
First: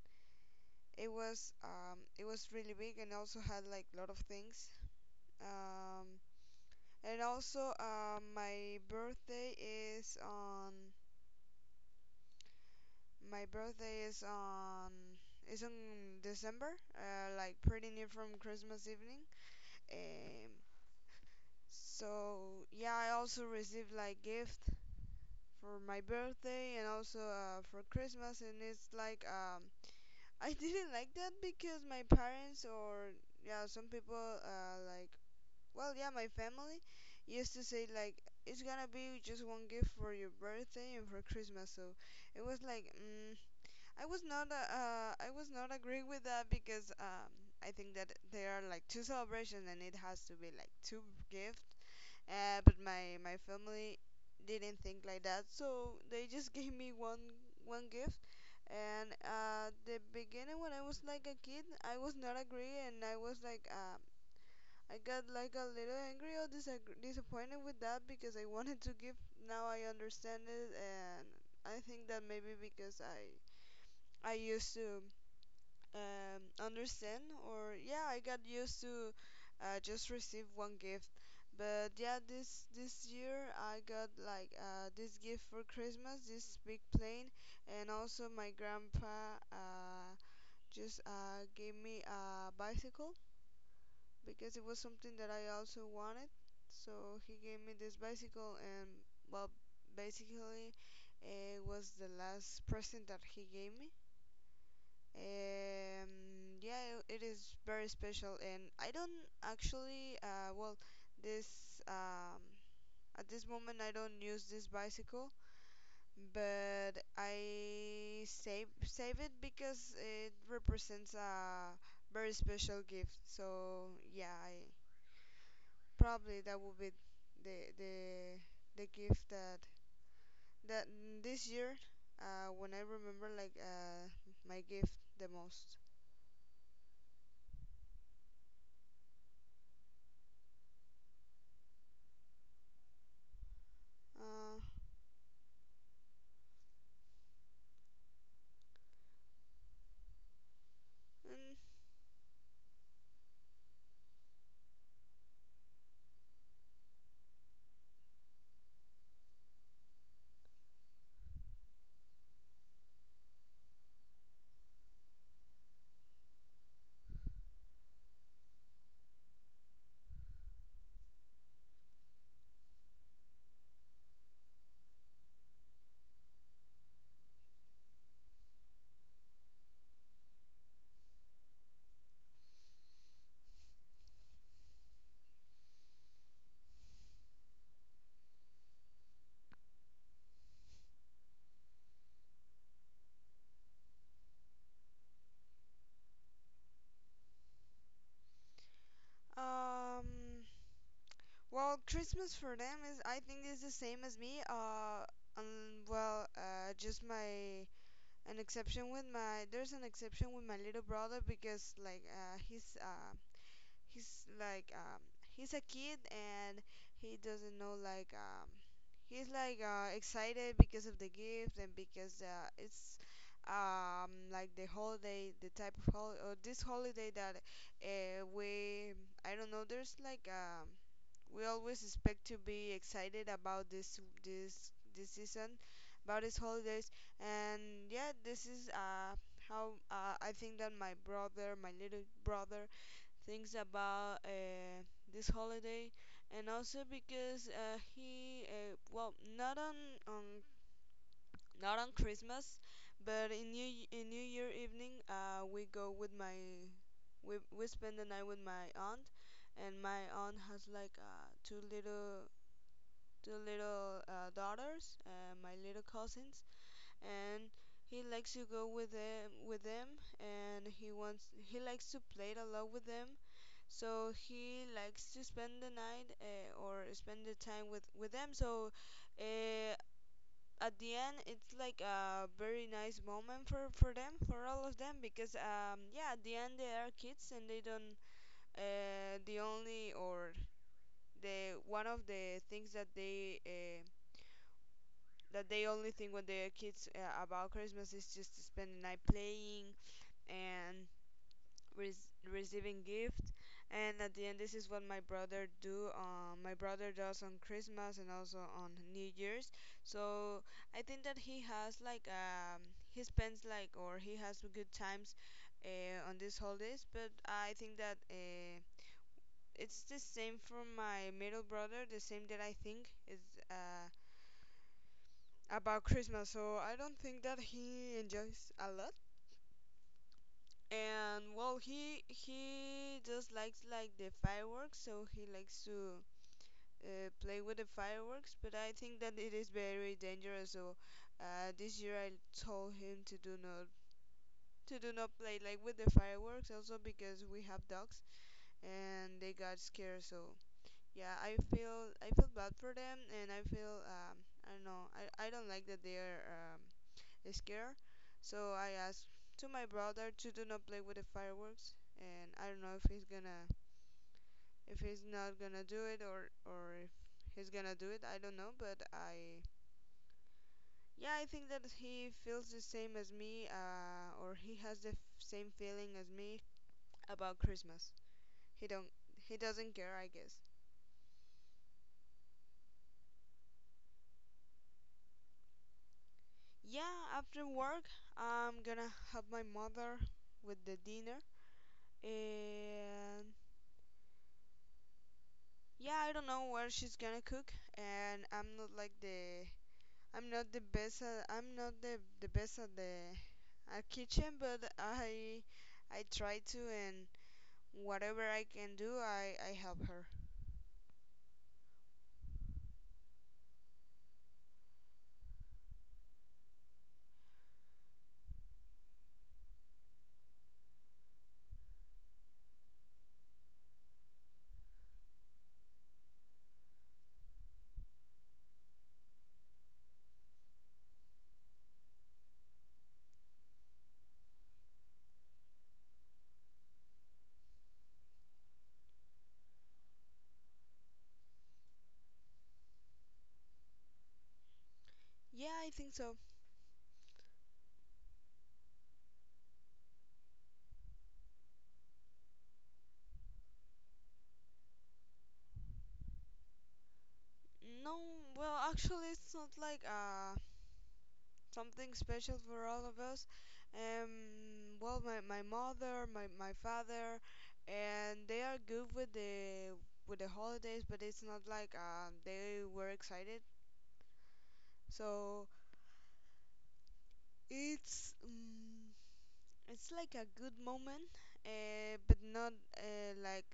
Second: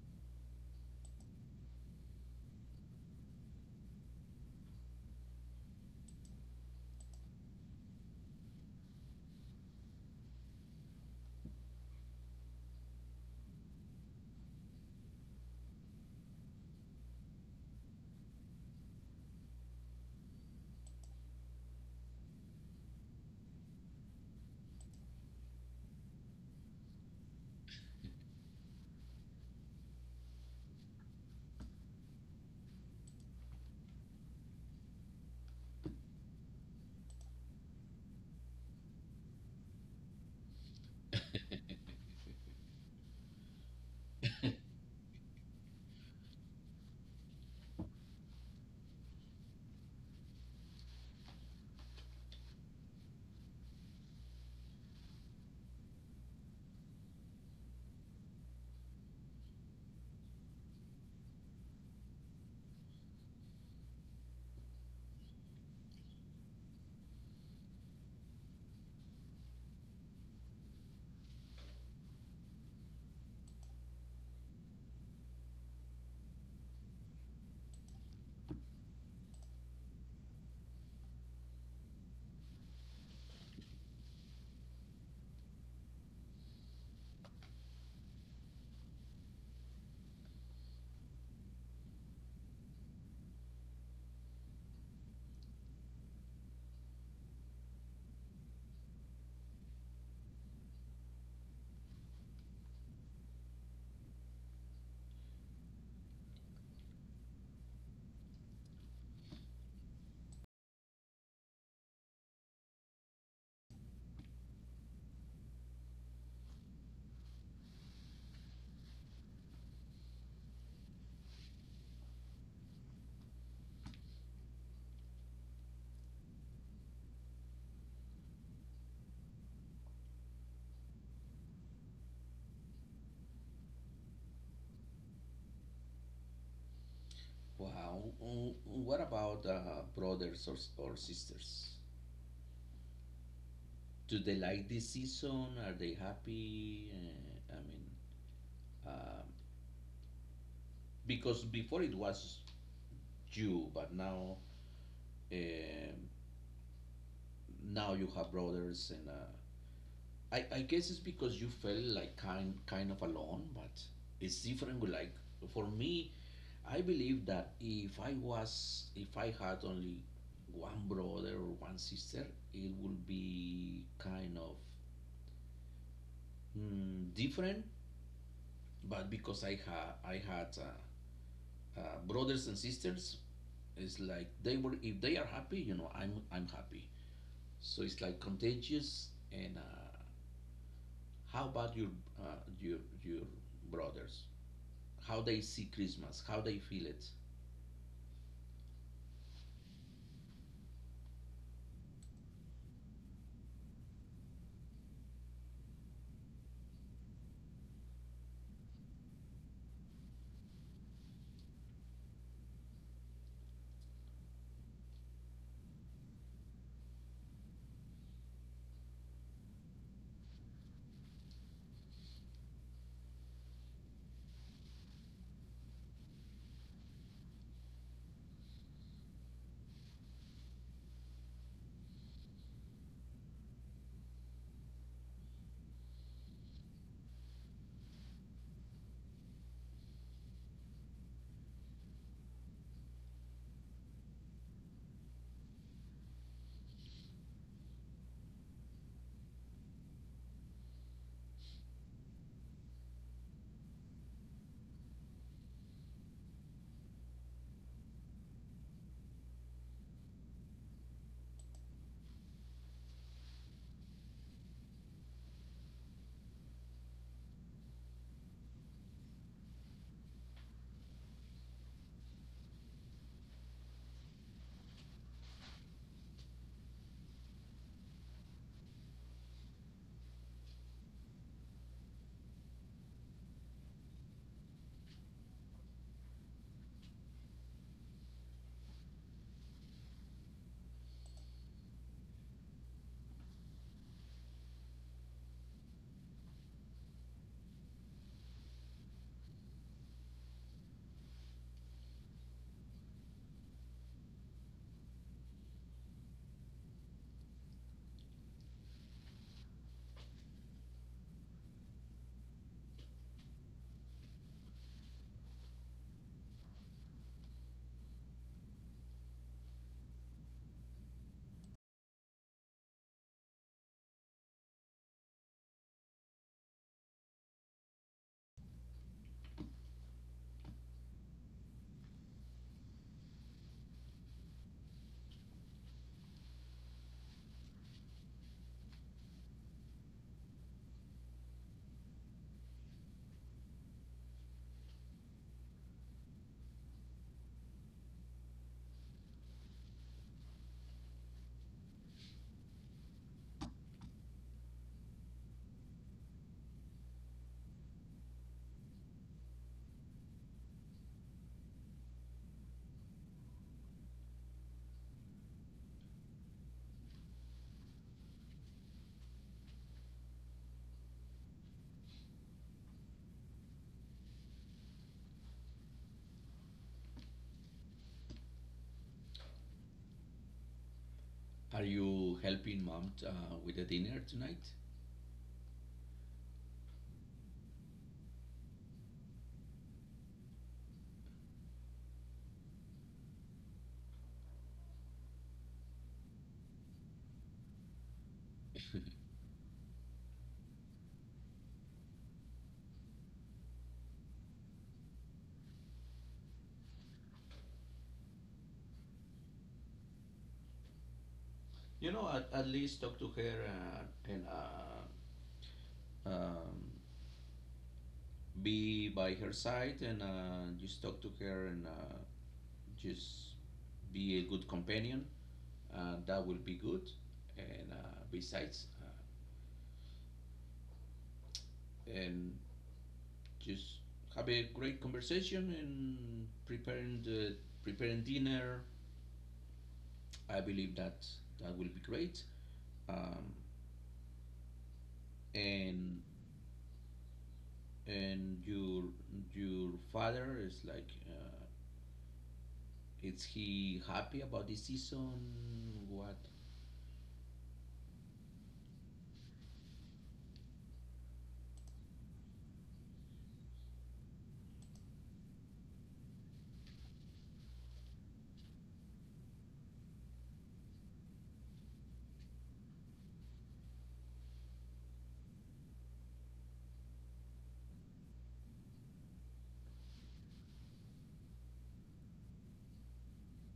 it was really big, and also had like a lot of things. Um, and also, my birthday is on is in December, like pretty near from Christmas evening. Um, so yeah, I also received like gift for my birthday and also for Christmas, and it's like I didn't like that because my parents or yeah, some people uh, like well yeah, my family used to say like it's gonna be just one gift for your birthday and for Christmas, so it was like. I was not agree with that because I think that there are like two celebrations and it has to be like two gifts. But my family didn't think like that, so they just gave me one gift. And the beginning when I was like a kid, I was not agree and I was like I got like a little angry or disappointed with that because I wanted to give. Now I understand it and I think that maybe because I used to understand or yeah I got used to just receive one gift but yeah this year I got like this gift for Christmas this big plane and also my grandpa just gave me a bicycle because it was something that I also wanted so he gave me this bicycle and well basically it was the last present that he gave me um, yeah, it is very special, and I don't actually, well, this, um, at this moment I don't use this bicycle, but I save it because it represents a very special gift. So yeah, I probably that would be the the the gift that that this year, when I remember like my gift the most. Wow. What about brothers, or sisters? Do they Uh, like this season? Are they happy? I mean, um because mm, before it was you, but now um now you have brothers, and I guess it's because you felt like kind of alone, but it's different. Like for me, I believe that if I had only one brother or one sister, it would be kind of different. But because I had brothers and sisters, it's like they were. If they are happy, you know, I'm happy. So it's like contagious. And how about uh, your brothers? How they see Christmas? How they feel it? Um, well, Christmas for them is, I think, is the same as me. Well, just my an exception with my there's an exception with my little brother because he's like um, he's a kid and he doesn't know like he's like excited because of the gift and because it's like the holiday the type of holiday or this holiday that we I don't know there's like we always expect to be excited about this this season about these holidays and yeah this is how I think that my little brother thinks about this holiday and also because he well on not on Christmas but in in New Year evening we spend the night with my aunt and my aunt has like two little daughters, my little cousins, and he likes to go with them, and he likes to play a lot with them. So he likes to spend the night or spend the time with them. So uh, at the end, it's like a very nice moment for them, for all of them, because yeah, at the end they are kids and they don't the only or the one of the things that they only think when they are kids about Christmas is just to spend the night playing and receiving gifts. And at the end, this is what my brother do. My brother does on Christmas and also on New Year's. So I think that he has like he spends like or he has good times on these holidays. But I think that. It's the same for my middle brother, the same that I think is uh about Christmas, so I don't think that he enjoys a lot. And well, he just likes like the fireworks, so he likes to play with the fireworks. But I think that it is very dangerous. So this year I told him to do not play like with the fireworks, also because we have dogs and they got scared. So yeah, I feel bad for them, and I feel I don't know I don't like that they are scared. So I asked to my brother to do not play with the fireworks, and I don't know if he's gonna, if he's not gonna do it or if he's gonna do it. I don't know, but yeah, I think that he feels the same as me, or he has the same feeling as me about Christmas. He don't, he doesn't care, I guess. Are you helping mom with the dinner tonight? Yeah, after work, I'm gonna help my mother with the dinner, and yeah I don't know where she's gonna cook and I'm not like the best at I'm not the, the best at the at kitchen but I try to and whatever I can do I help her. You know, at least talk to her and um, be by her side and just talk to her and just be a good companion. That will be good. And besides, and just have a great conversation and preparing the preparing dinner. I believe that that will be great. Um, Yeah, I think and so. and your father is like. Is he happy about this season? What? No, well actually it's not like something special for all of us. Well, my mother, my father, and they are good with the holidays, but it's not like they were excited. So it's um, it's like a good moment, but not uh, like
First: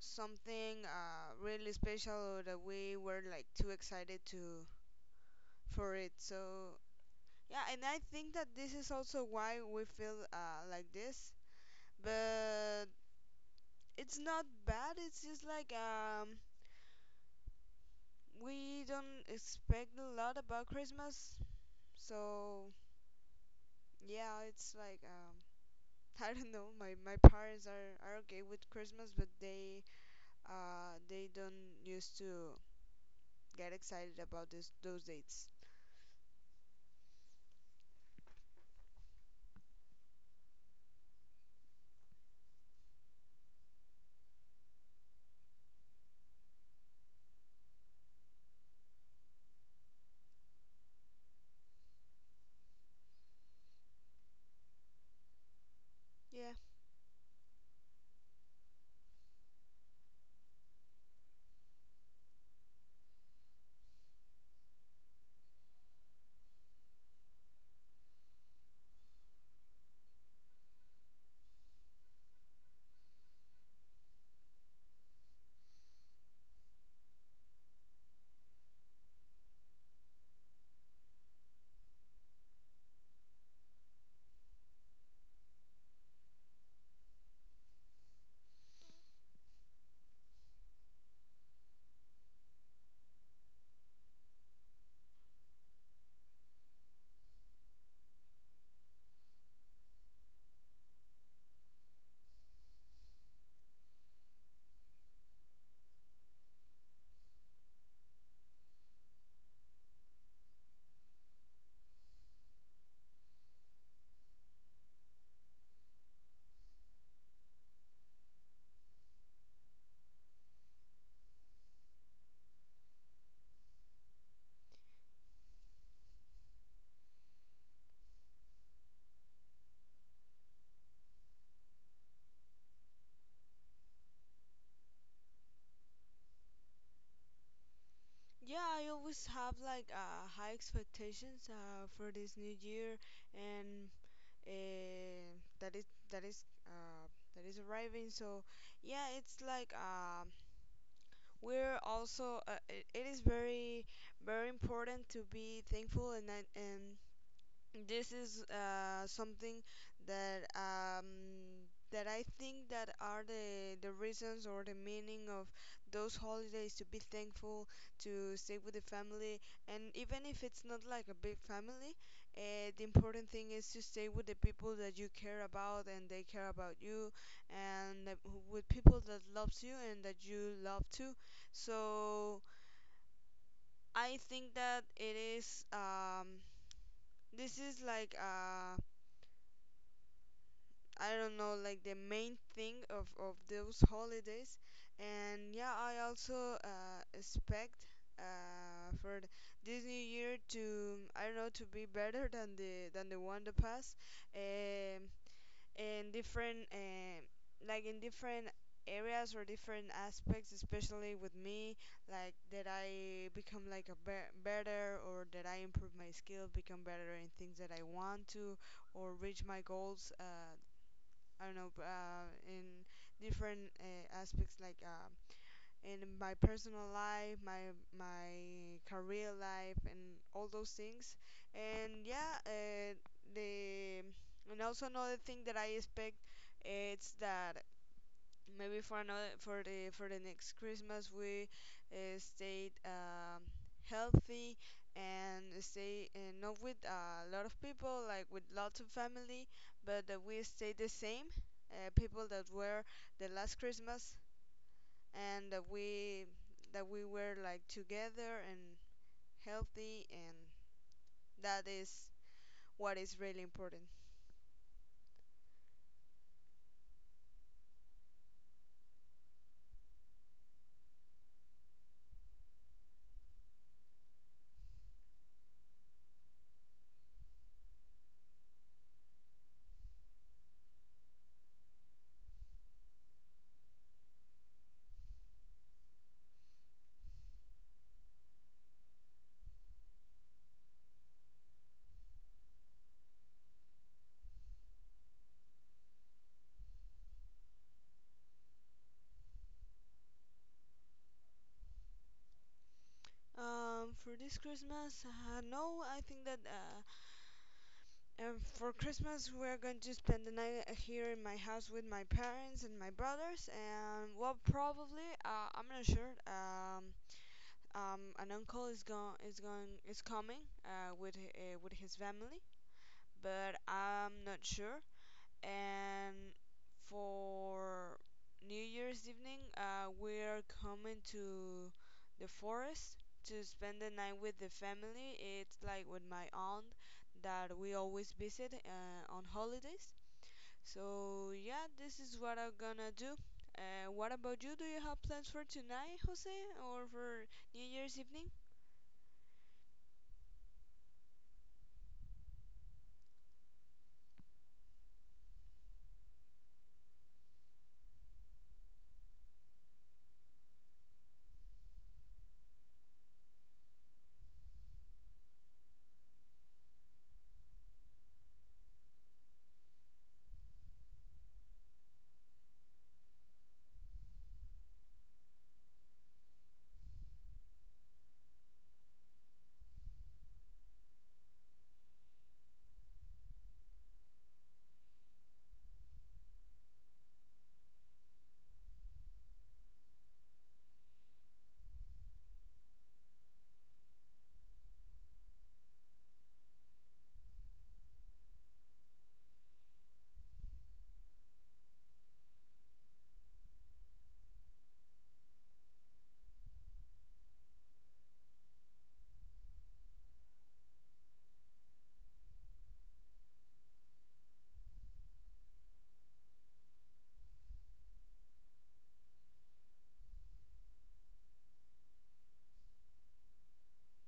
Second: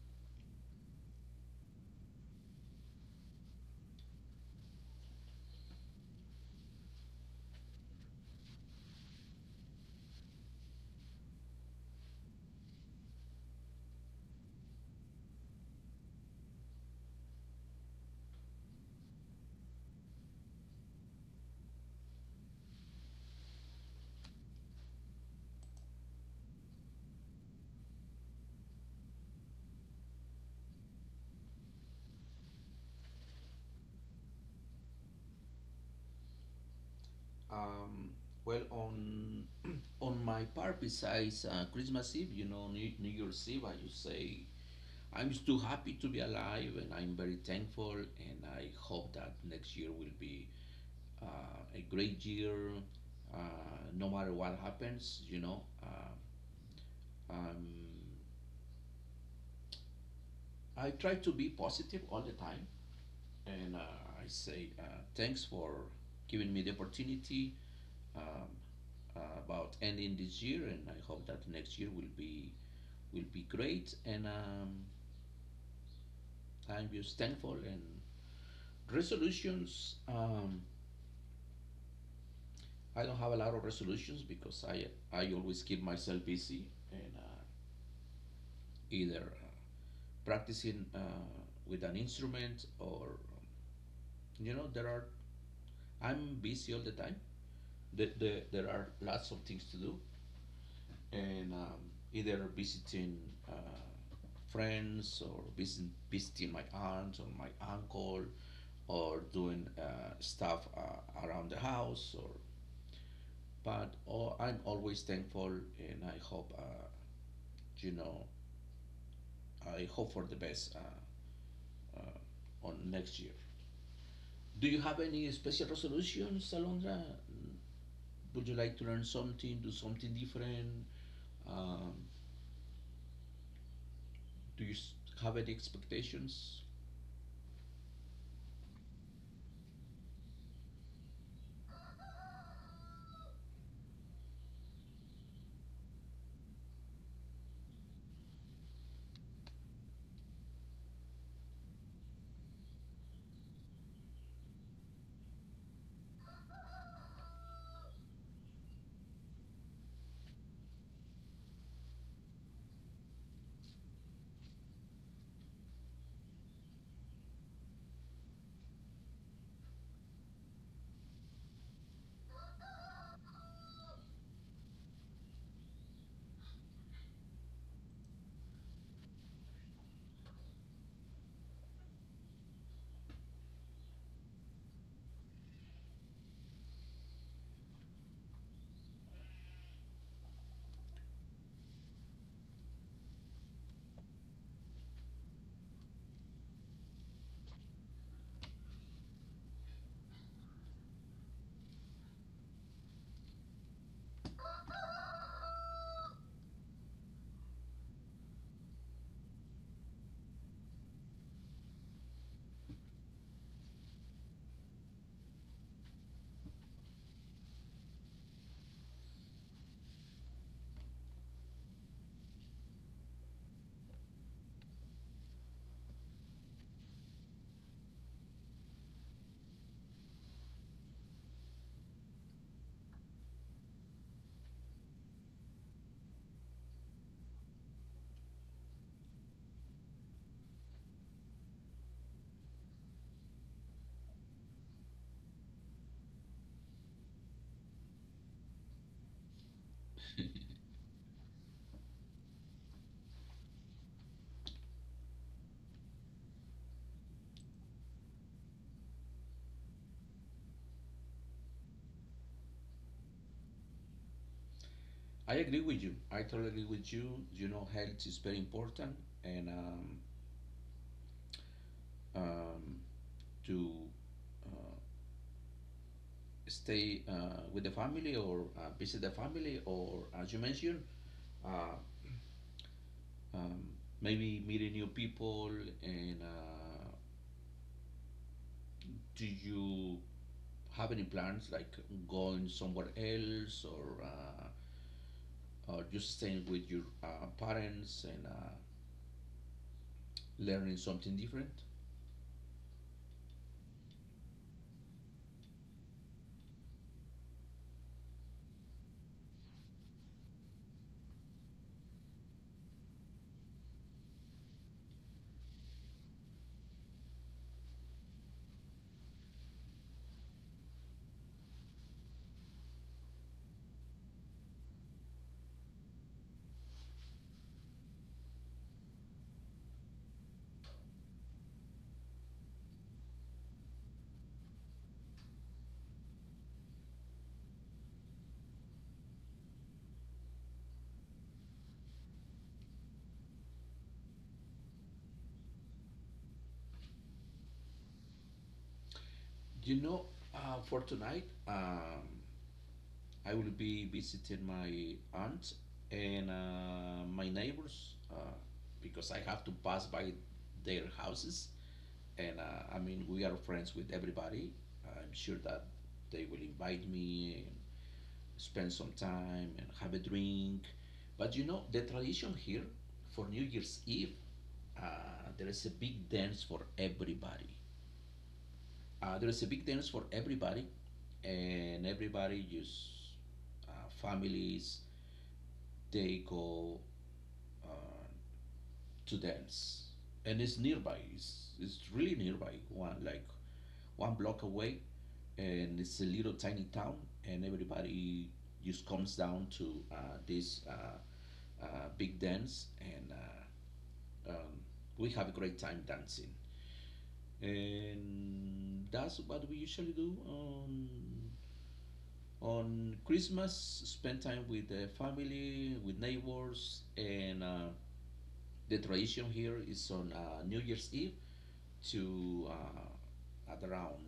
something really special or that we were like too excited to for it. So yeah, and I think that this is also why we feel like this but it's not bad. It's just like we don't expect a lot about Christmas, so yeah, it's like I don't know. My parents are okay with Christmas, but they don't used to get excited about this those dates. Um, well, on my part, besides Christmas Eve, you know, New, New Year's Eve, I just say I'm too happy to be alive, and I'm very thankful, and I hope that next year will be a great year, uh, no matter what happens. You know, Yeah. um, I try to be positive all the time, and I say thanks for giving me the opportunity. Um, uh, about ending this year, and I hope that next year will be great. And I'm just thankful. And resolutions, I don't have a lot of resolutions, because I always keep myself busy and either practicing with an instrument, or you know, there are I'm busy all the time. There are lots of things to do, and either visiting uh, friends or visit, visiting my aunt or my uncle, or doing stuff around the house, or but oh, I'm always thankful, and I hope you know, I hope for the best on next year. Do you have any special resolutions, Alondra? Would you like to learn something, do something different? um, do you have any expectations? Yeah, I always have like high expectations for this new year, and uh, that is that is uh, that is arriving. So yeah, it's like we're also it is very very important to be thankful and this is something that that I think that are the reasons or the meaning of those holidays to be thankful to stay with the family and even if it's not like a big family the important thing is to stay with the people that you care about and they care about you and with people that loves you and that you love too so I think that it is this is like I don't know, like the main thing of those holidays. And yeah, I also expect uh, for th- this new year to I don't know to be better than the one that passed. Um, in different like in different areas or different aspects, especially with me, like that I become like a better or that I improve my skill, become better in things that I want to, or reach my goals I don't know, in different aspects like in my personal life, my career life, and all those things. And yeah, the and also another thing that I expect it's that maybe for another for the next Christmas we stayed healthy and stay not with a lot of people like with lots of family but that we stayed the same people that were the last Christmas and that we were like together and healthy and that is what is really important. I agree with you. I totally agree with you. You know, health is very important, and um, to uh, stay with the family or visit the family, or as you mentioned, uh, um, maybe meeting new people. And do you have any plans like going somewhere else, or just staying with your parents and learning something different? For this Christmas no I think that and for Christmas, we're going to spend the night here in my house with my parents and my brothers. And well, probably I'm not sure. An uncle is coming with his family, but I'm not sure and for New Year's evening, we're coming to the forest to spend the night with the family. It's like with my aunt that we always visit on holidays. So yeah, this is what I'm gonna do. What about you? Do you have plans for tonight, Jose, or for New Year's evening? You know, for tonight. I will be visiting my aunt and my neighbors because I have to pass by their houses. And I mean, we are friends with everybody. I'm sure that they will invite me, spend some time, and have a drink. But you know, the tradition here for New Year's Eve, there is a big dance for everybody. There is a big dance for everybody, and everybody just families, they go uh, to dance, and it's nearby. It's really nearby. One like one block away, and it's a little tiny town, and everybody just comes down to this big dance, and um, we have a great time dancing. And that's what we usually do on Christmas. Spend time with the family, with neighbors, and the tradition here is on New Year's Eve to at around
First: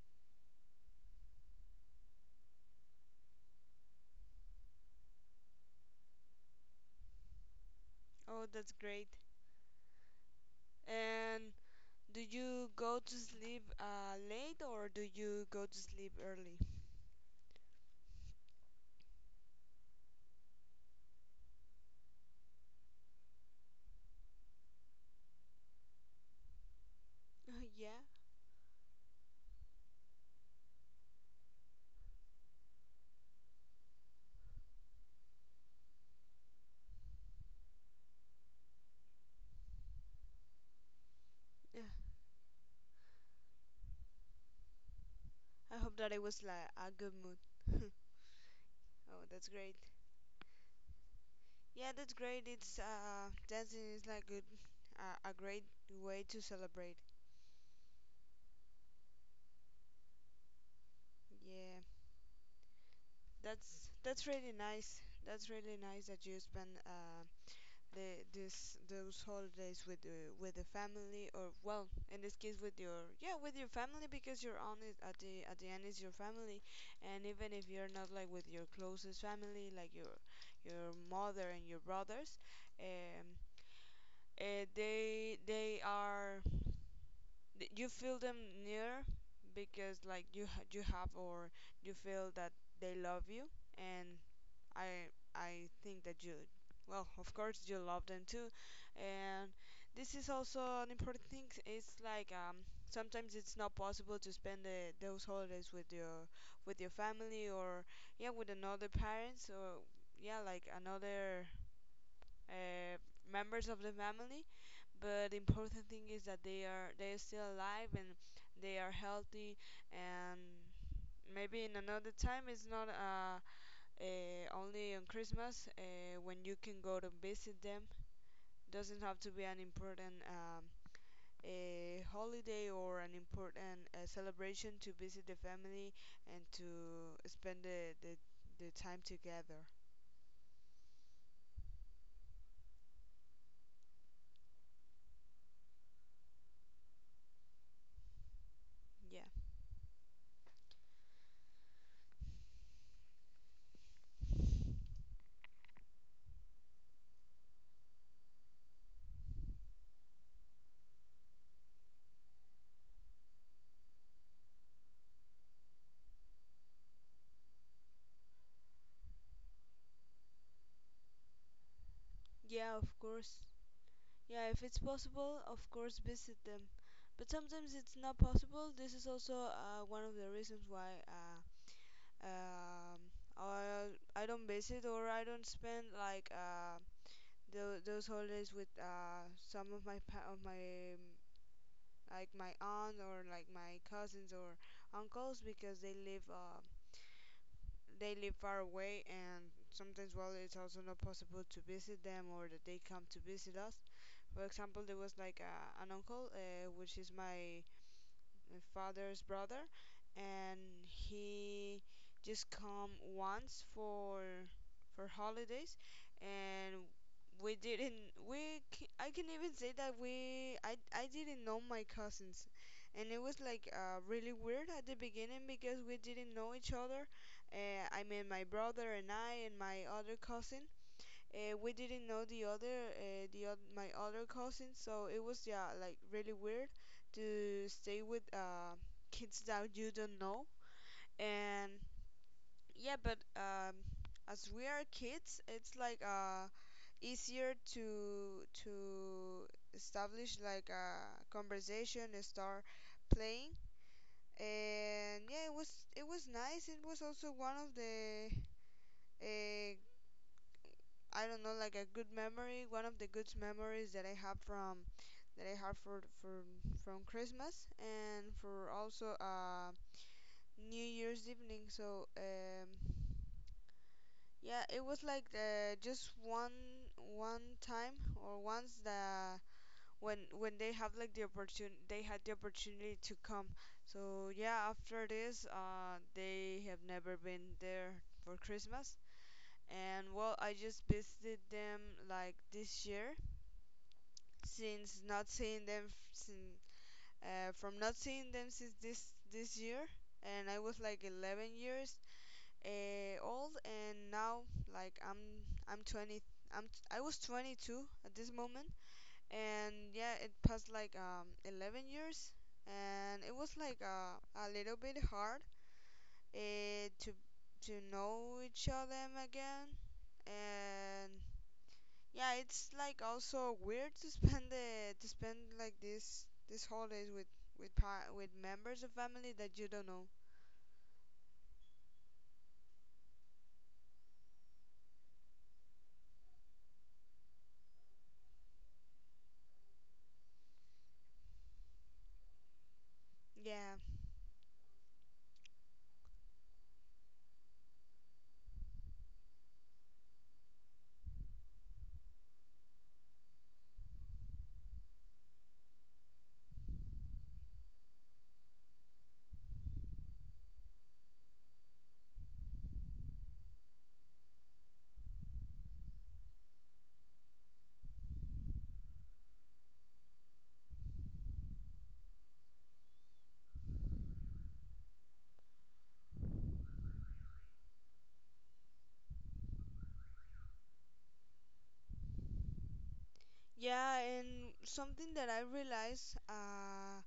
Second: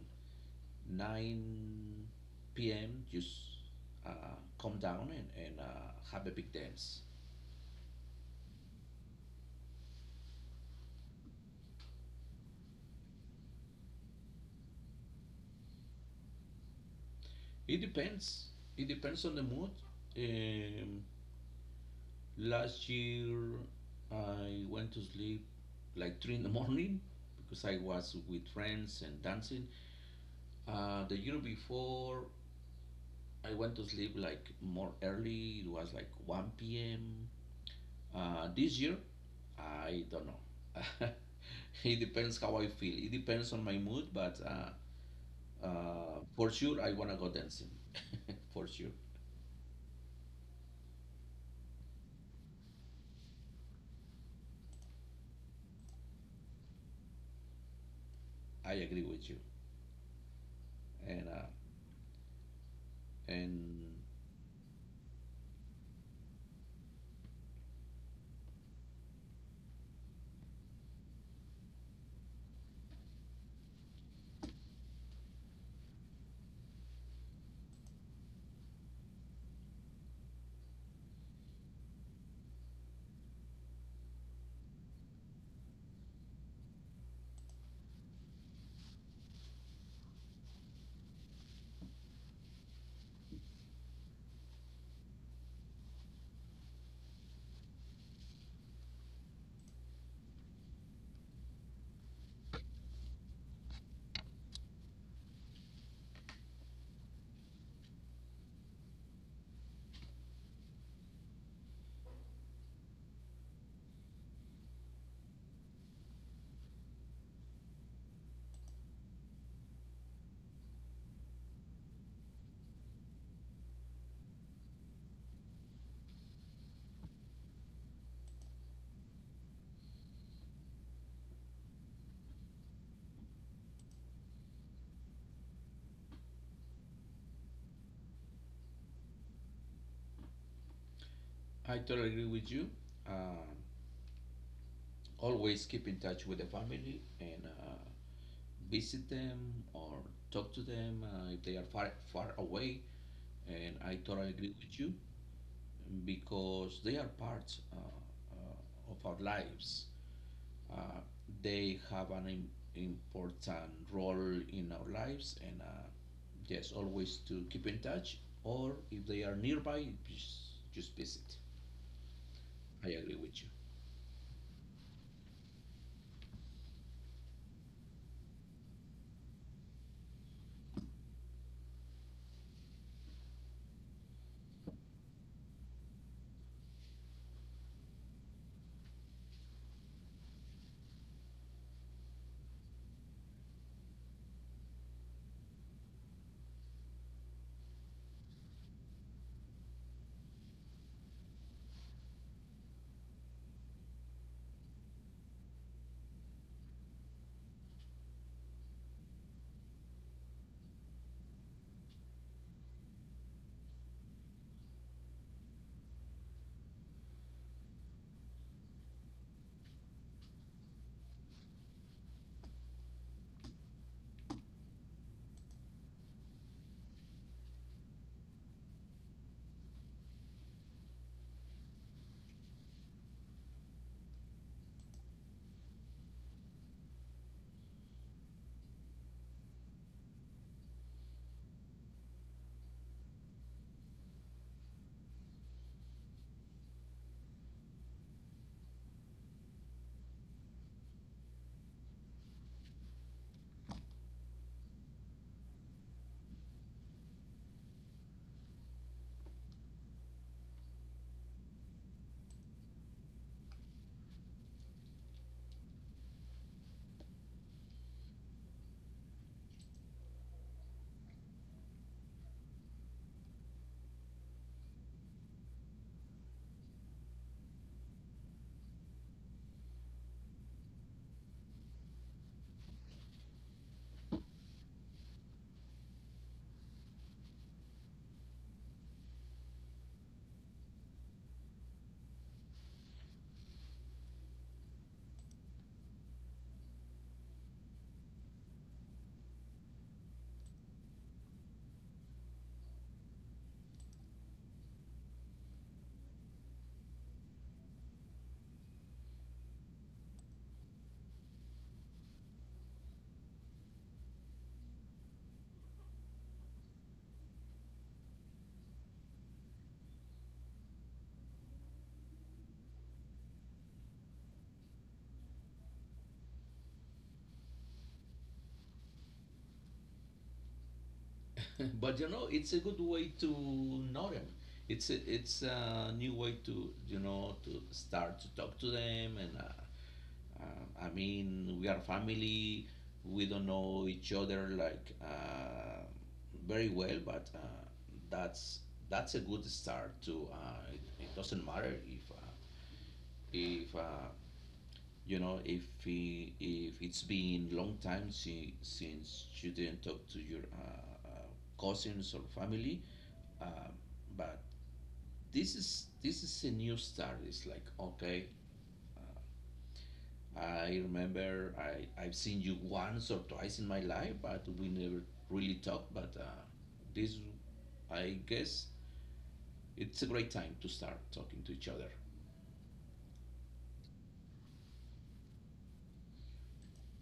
9 p.m. Just come down and have a big dance. Oh, that's great. And do you go to sleep late or do you go to sleep early? It depends. It depends on the mood. Um, Last year, I went to sleep like three in the morning because I Yeah, was with friends and dancing. The year before, I went to sleep like more early. It was like 1 p.m. This year, I don't know. yeah. It depends how I feel. It depends on my mood, but I hope that it was for like sure, a I good wanna go dancing. mood. For sure, Oh, that's great. Yeah, that's great. It's dancing is like good, a great way to celebrate. I agree with you, and uh, Yeah, and that's really nice. That's really nice that you spend the this those holidays with the family, or well, in this case with your, yeah, with your family, because your aunt is at the end is your family. And even if you're not like with your closest family, like your mother and your brothers, um they are you feel them near, because like you have, or you feel that they love you. And I think that you, well, of course you love them too. And this is also an important thing. It's like, sometimes it's not possible to spend those holidays with your family, or yeah, with another parents, or yeah, like another uh, members of the family. But the important thing is that they are still alive and they are healthy. And maybe in another time, it's not a only on Christmas when you can go to visit them. Doesn't have to be an important a holiday or an important celebration to visit the family and to spend the time together. I totally agree with you. Uh, Always keep in touch with the family and visit Yeah. them or talk to them if they are far away. And I totally agree with you because they are part of our lives, uh, they have an important role in our lives and yes, always to keep in touch, or if they are nearby, just visit. Yeah, of I agree with course. Yeah, if it's possible, of course, visit them. But sometimes it's not possible. This is also one of the reasons why um, I, I don't visit, or I don't spend like those holidays with some of my like my aunt or like my cousins or uncles, because they live far away, and sometimes, well, it's also not possible to visit them, or that they come to visit us. For example, there was like an uncle which is my my father's brother, and he just come once for holidays, and we didn't we c- I can even say that we I didn't know my cousins, and it was like really weird at the beginning because we didn't know each other. I mean, my brother and I and my other cousin, we didn't know the other, my other cousin, so it was, yeah, like really weird to stay with kids that you don't know. And yeah, but as we are kids, it's like easier to establish like a conversation and start playing. And yeah, it was nice. It was also one of the uh, I don't know, like a good memory. One of the good memories that I have from that I have for from Christmas and for also New Year's evening. So, yeah, it was like just one time, or once the, when they have like the opportun they had the opportunity to come. So yeah, after this they have never been there for Christmas. And well, I just visited them like this year since not seeing them since, from not seeing them since this year. And I was like 11 years old, and now like I'm 20, I was 22 at this moment, and yeah, it passed like 11 years. And it was like a little bit hard uh, to to know each other again. And yeah, it's like also weird to spend the to spend like this holidays with with members of family that you don't know. you. But you know, it's a good way to know them. It's it's a new way to, you know, to start to talk to them and I mean, we are family. We don't Yeah. know each other like very well, but that's that's a good start too. It doesn't matter if if uh, you know, if if it's been long time since you didn't talk to your cousins or family. Uh, but this is a new start. It's like okay, uh, I remember I've seen you once or twice in my life, but we never really talked. But this, I guess, it's a great time to start talking to each other. Yeah. And something that I realized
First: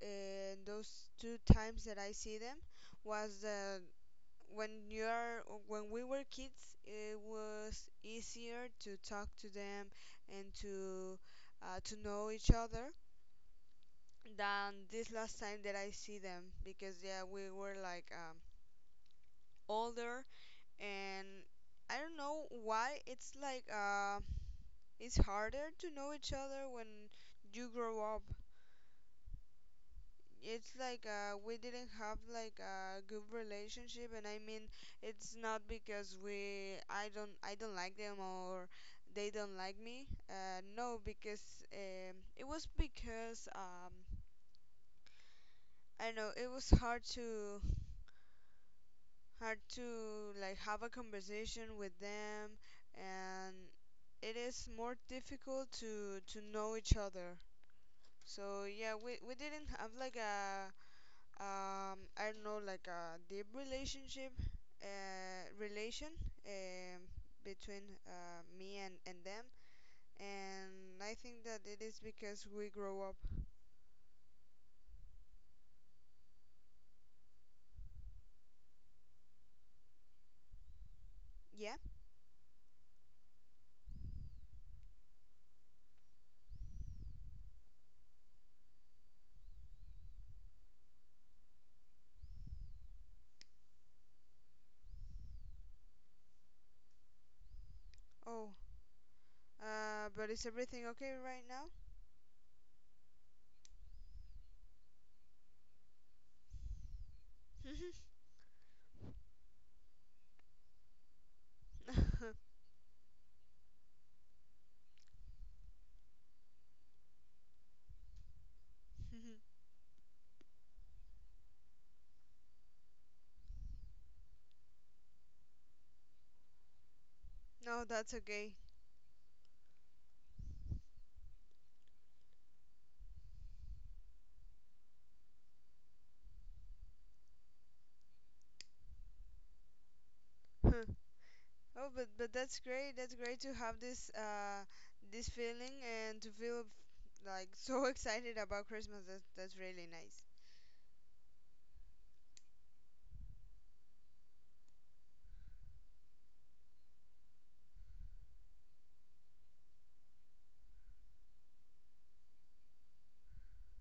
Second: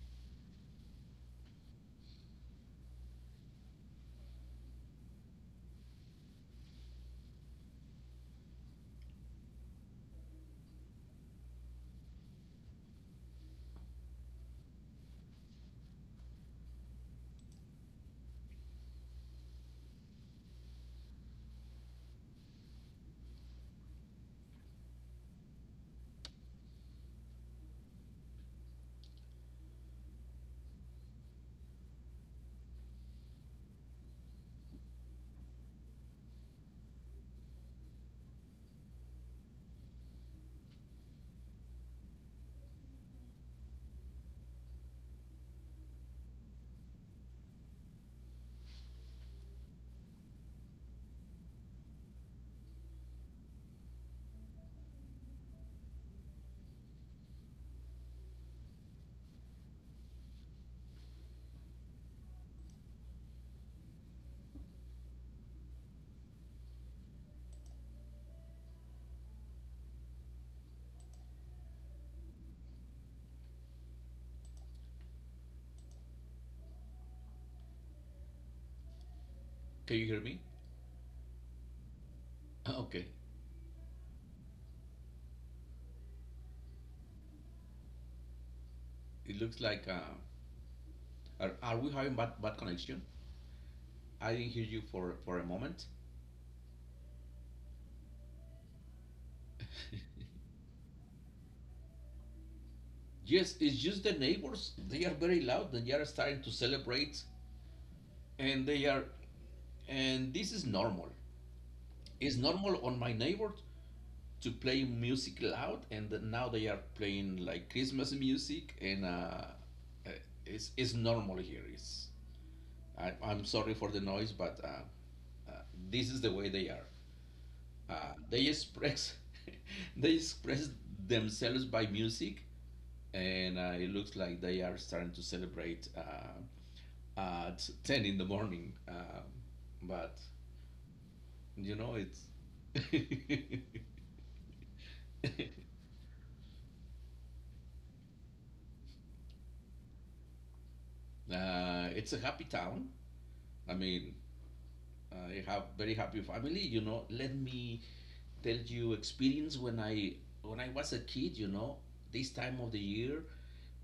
in those two times that I see them was that when you're when we were kids, it was easier to talk to them and to know each other than this last time that I see them, because yeah, we were like, older. And I don't know why, it's like it's harder to know each other when you grow up. It's like we didn't have like a good relationship. And I mean, it's not because we I don't like them, or they don't like me. No, because it was because I don't know, it was hard to like have a conversation with them, and it is more difficult to know each other. So yeah, we didn't have like a I don't know, like a deep relationship, relation um between me and them. And I think that it is because we grow up. Can you hear me? Yeah. Okay. It looks like are we having bad connection? I didn't hear you for a moment. Oh. But is everything okay right now? Yes, it's just the neighbors. They are very loud and they are starting to celebrate, and this is normal. It's normal on my neighbors to play music loud, and now they are playing like Christmas music, and uh, it's normal here. I'm sorry for the noise, but uh, this is the way they are. No, that's They okay. express they express themselves by music, and it looks like they are starting to celebrate at 10 in the morning. But you Oh, know, it's but that's great. That's great to have this this feeling and to feel like so excited about Christmas. That's really nice. It's a happy town. I mean, I have very happy family. You know, let me tell you experience when I was a kid. You know, this time of the year,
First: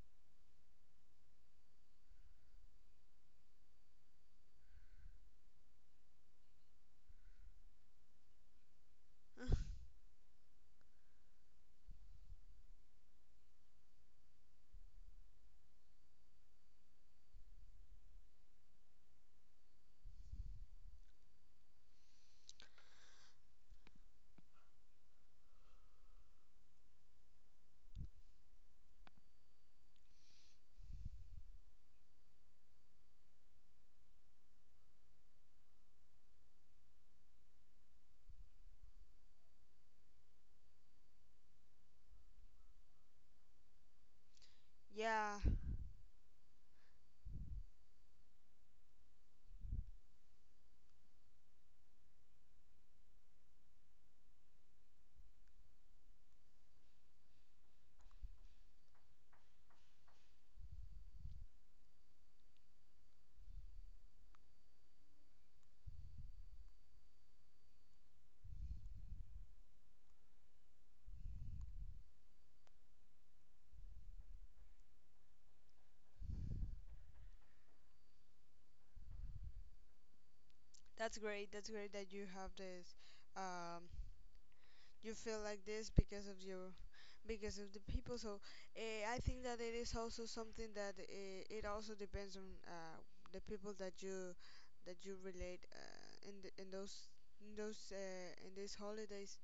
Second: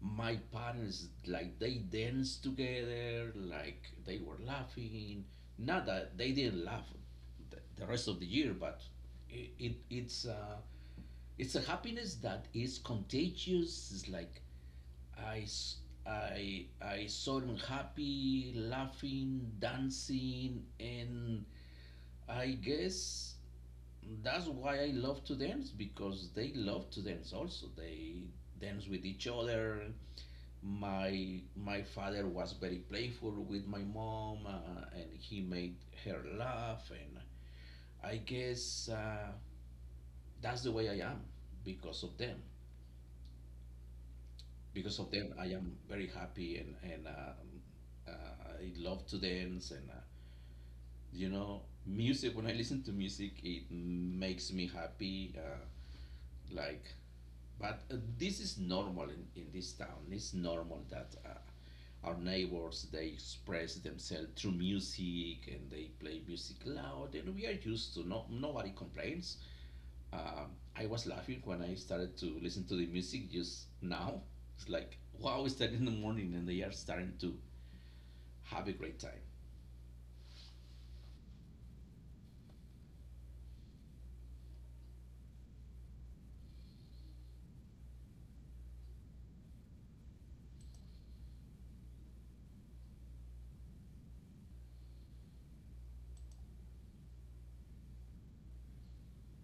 my parents like they danced together, like they were laughing. Not that they didn't laugh the rest of the year, but it, it it's uh, it's a happiness that is contagious. It's like I s- I saw them happy, laughing, dancing, and I guess that's why I love to dance because they love to dance also. They dance with each other. My father was very playful with my mom, and he made her laugh. And I guess that's the way I am because of them. Because of them, Yeah, I am very happy and um, I love to dance and. You know, music, when I listen to music, it makes me happy, like but this is normal in this town. It's normal that our neighbors, they express themselves through music and they play music loud, and we are used to. No, nobody complains. Um, I was laughing when I started to listen to the music just now. It's like wow, it's that in the morning, and they are starting to have a great time. that's great. That's great that you have this. Um, you feel like this because of your because of the people. So I think that it is also something that it also depends on the people that you relate in the, in those in those in these holidays.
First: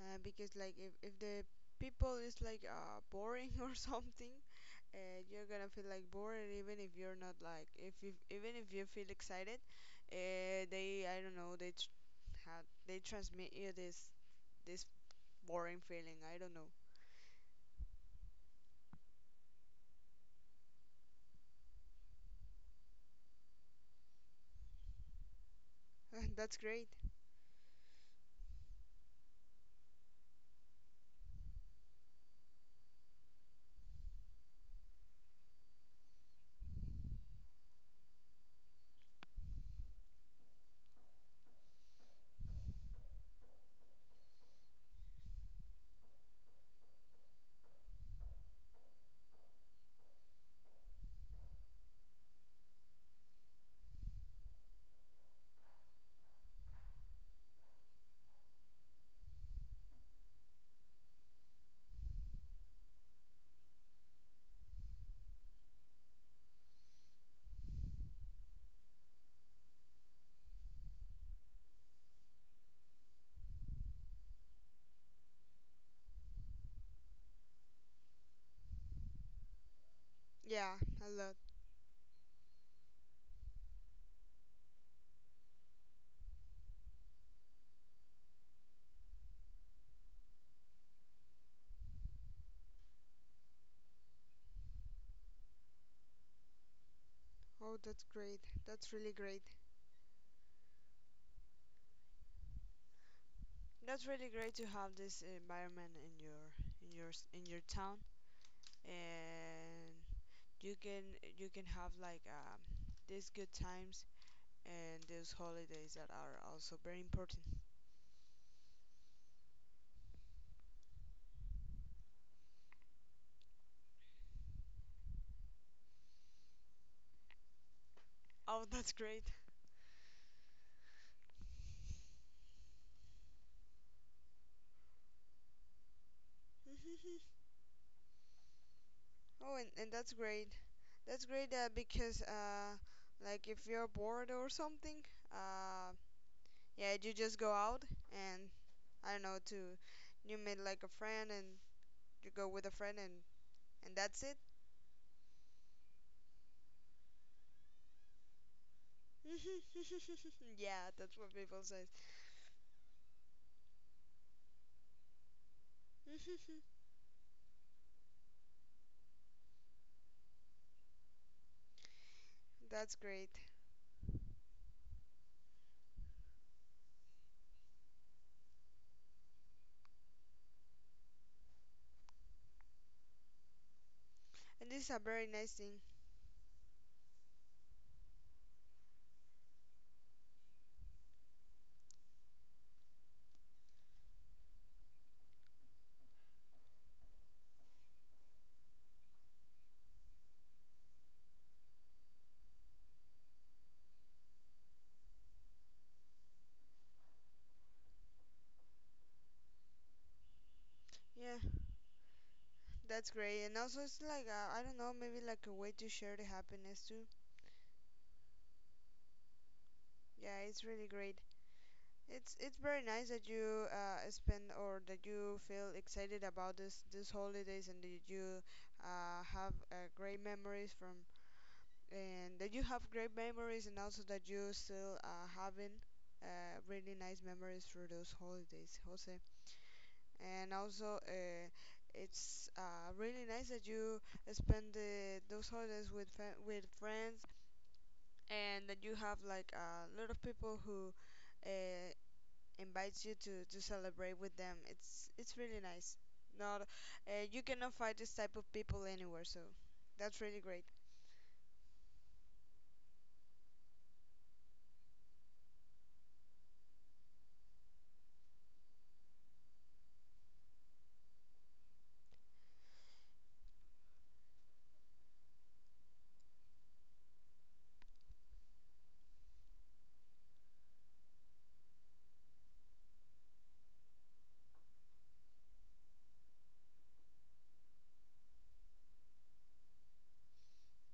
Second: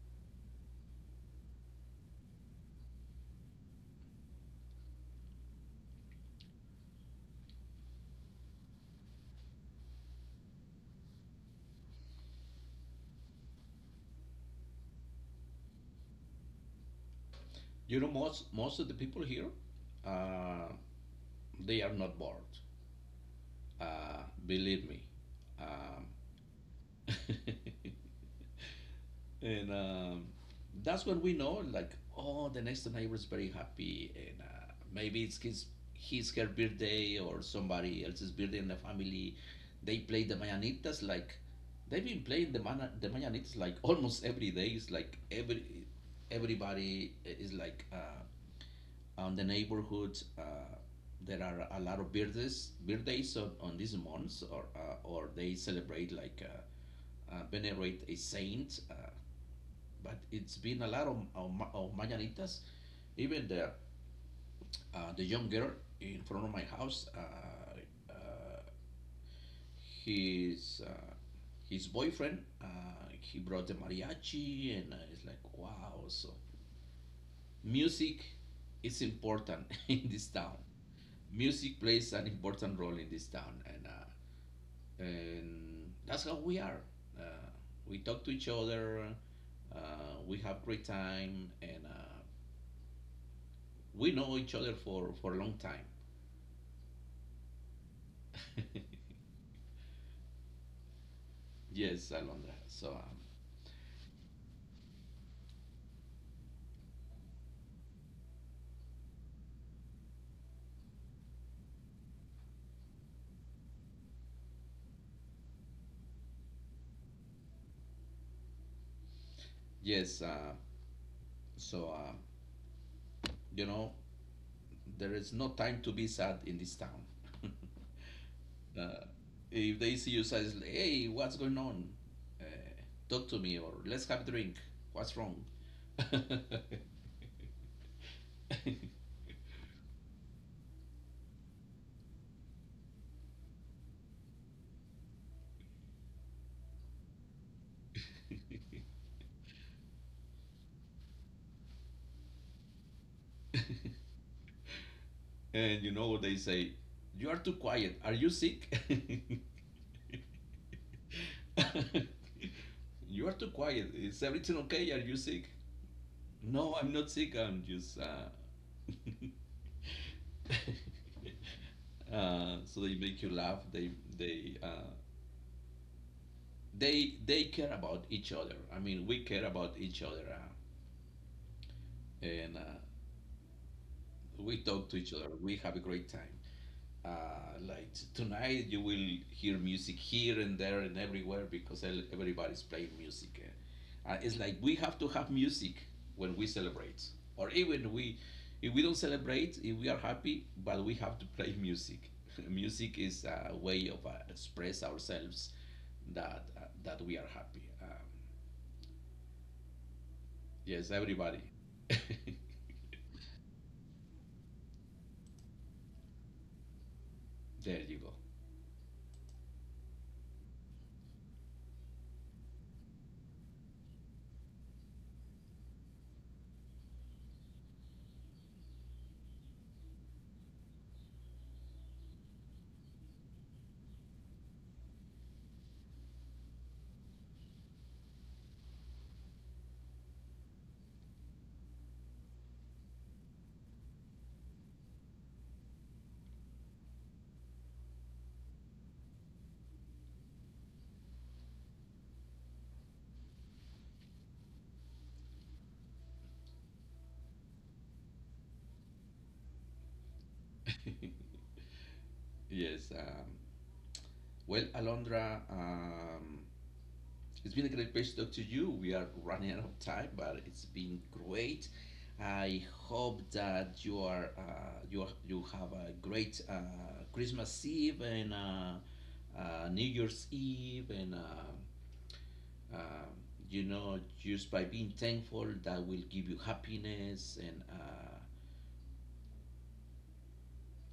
Because like if the people is like boring or something, you're gonna feel like bored, even if you're not like if you, even if you feel excited, they, I don't know, how they transmit you this this boring feeling, I don't know. You know, most of the people here, uh, they are not bored. Believe me. Um, That's great. and that's when we know like oh, the next door neighbor is very happy and maybe it's his, her birthday or somebody else's birthday in the family. They play the mañanitas like they've been playing the mana the mañanitas like almost every day. It's like everybody is like on the neighborhood, there are a lot of birthdays on these months or they celebrate like venerate a saint, but it's been a lot of mañanitas. Even the young girl in front of my house, his uh, his boyfriend, he brought the mariachi, and it's like wow. So music is important in this town. Yeah, a lot. Music plays an important role in this town, and that's how we are. Uh, we talk to each other. We have great time, and. We know each other for a long time. Oh, that's great. That's really great. Yes, Alondra. So That's really great to have this environment in your in your in your town. And you can you can have like, these good times and those holidays that are also very important. yes, uh, so uh, you know, there is no time to be sad in this town. Oh, that's Uh, great. if they see you, says, hey, what's going on? Uh, talk to me or let's have a drink. What's wrong? Oh, and that's great. That's great because like if you're bored or something, uh, yeah, you just go out, and I don't know, to you meet like a friend, and you go with a friend, and that's it. And you know what they say? You are too quiet. Are you sick? Yeah, that's what people say. You are too quiet. Is everything okay? Are you sick? No, I'm not sick. I'm just. Uh, so That's they make great. you laugh. They uh, they care about each other. I mean, we care about each other, and we And this is talk a to each very other. nice We have thing. a great time. uh, like tonight you will hear music here and there and everywhere because everybody's playing music. Eh? It's like we have to have music when we celebrate, or if we don't celebrate, if we are happy, but we have to play music. Music is a way of express ourselves that that we are happy. Yes, everybody. Yeah. There That's great. And also, it's like, I don't know, maybe like a way to share the happiness too. you go. Yeah, it's really great. It's very nice that you spend, or that you feel excited about this this holidays, and that you have great memories from and that you have great memories, and also that you still having really nice memories for those holidays, Jose. And also, it's really nice that you spend those holidays with with friends, and then you have like a lot of people who uh, invites you to celebrate with them. It's really nice. Not you cannot find this type of people anywhere, so that's really great. Yes. Well, Alondra. It's been a great pleasure to talk to you. We are running out of time, but it's been great. I hope that you are, you have a great Christmas Eve and New Year's Eve and. Uh, you know, just by being thankful, that will give you happiness. And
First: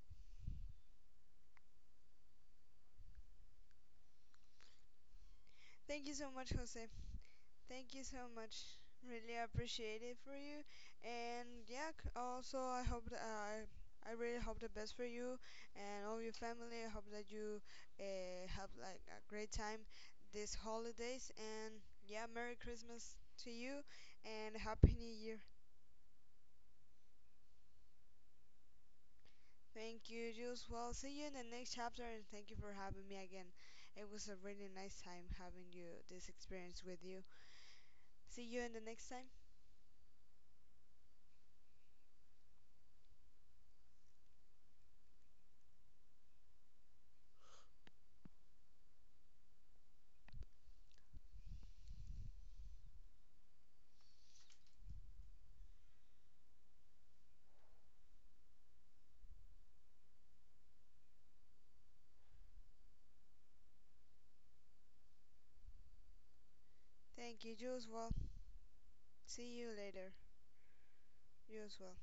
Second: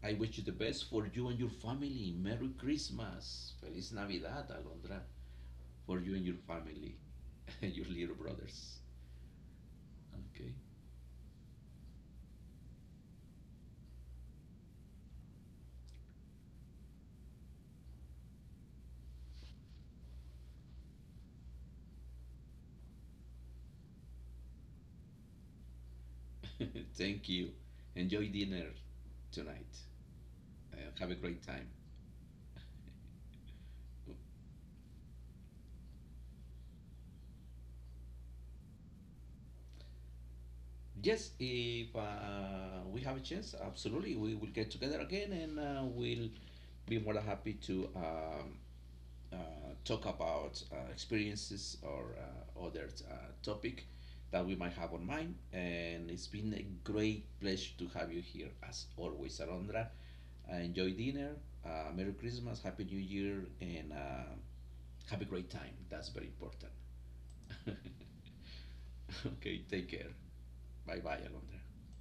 I wish you the best for you and your family. Merry Christmas. Feliz Navidad, Alondra, for Thank you you and so your much, Jose. family, and your Thank you little so much. brothers. Really appreciate it for Okay. you. And yeah, also I hope that I really hope the best for you and all your family. I hope that you have like a great time these holidays. And yeah, Merry Christmas to you, and Happy New Year. Thank you. Enjoy dinner tonight. Thank you, Jules. Well, Have a see you in great the time. next chapter, and thank you for having me again. It was a really nice time having you, this experience with you. See you in the next time. Yes, if we have a chance, absolutely, we will get together again and we'll be more than happy to uh, talk about experiences or other topic that we might have on mind. And it's been a great pleasure to have you here, as always, Alondra. Enjoy dinner. Merry Christmas, Happy New Year, and have a great time. That's very important. Thank you, Jules. Well, see Ok, you take later. care. Bye bye, Alondra. You as well.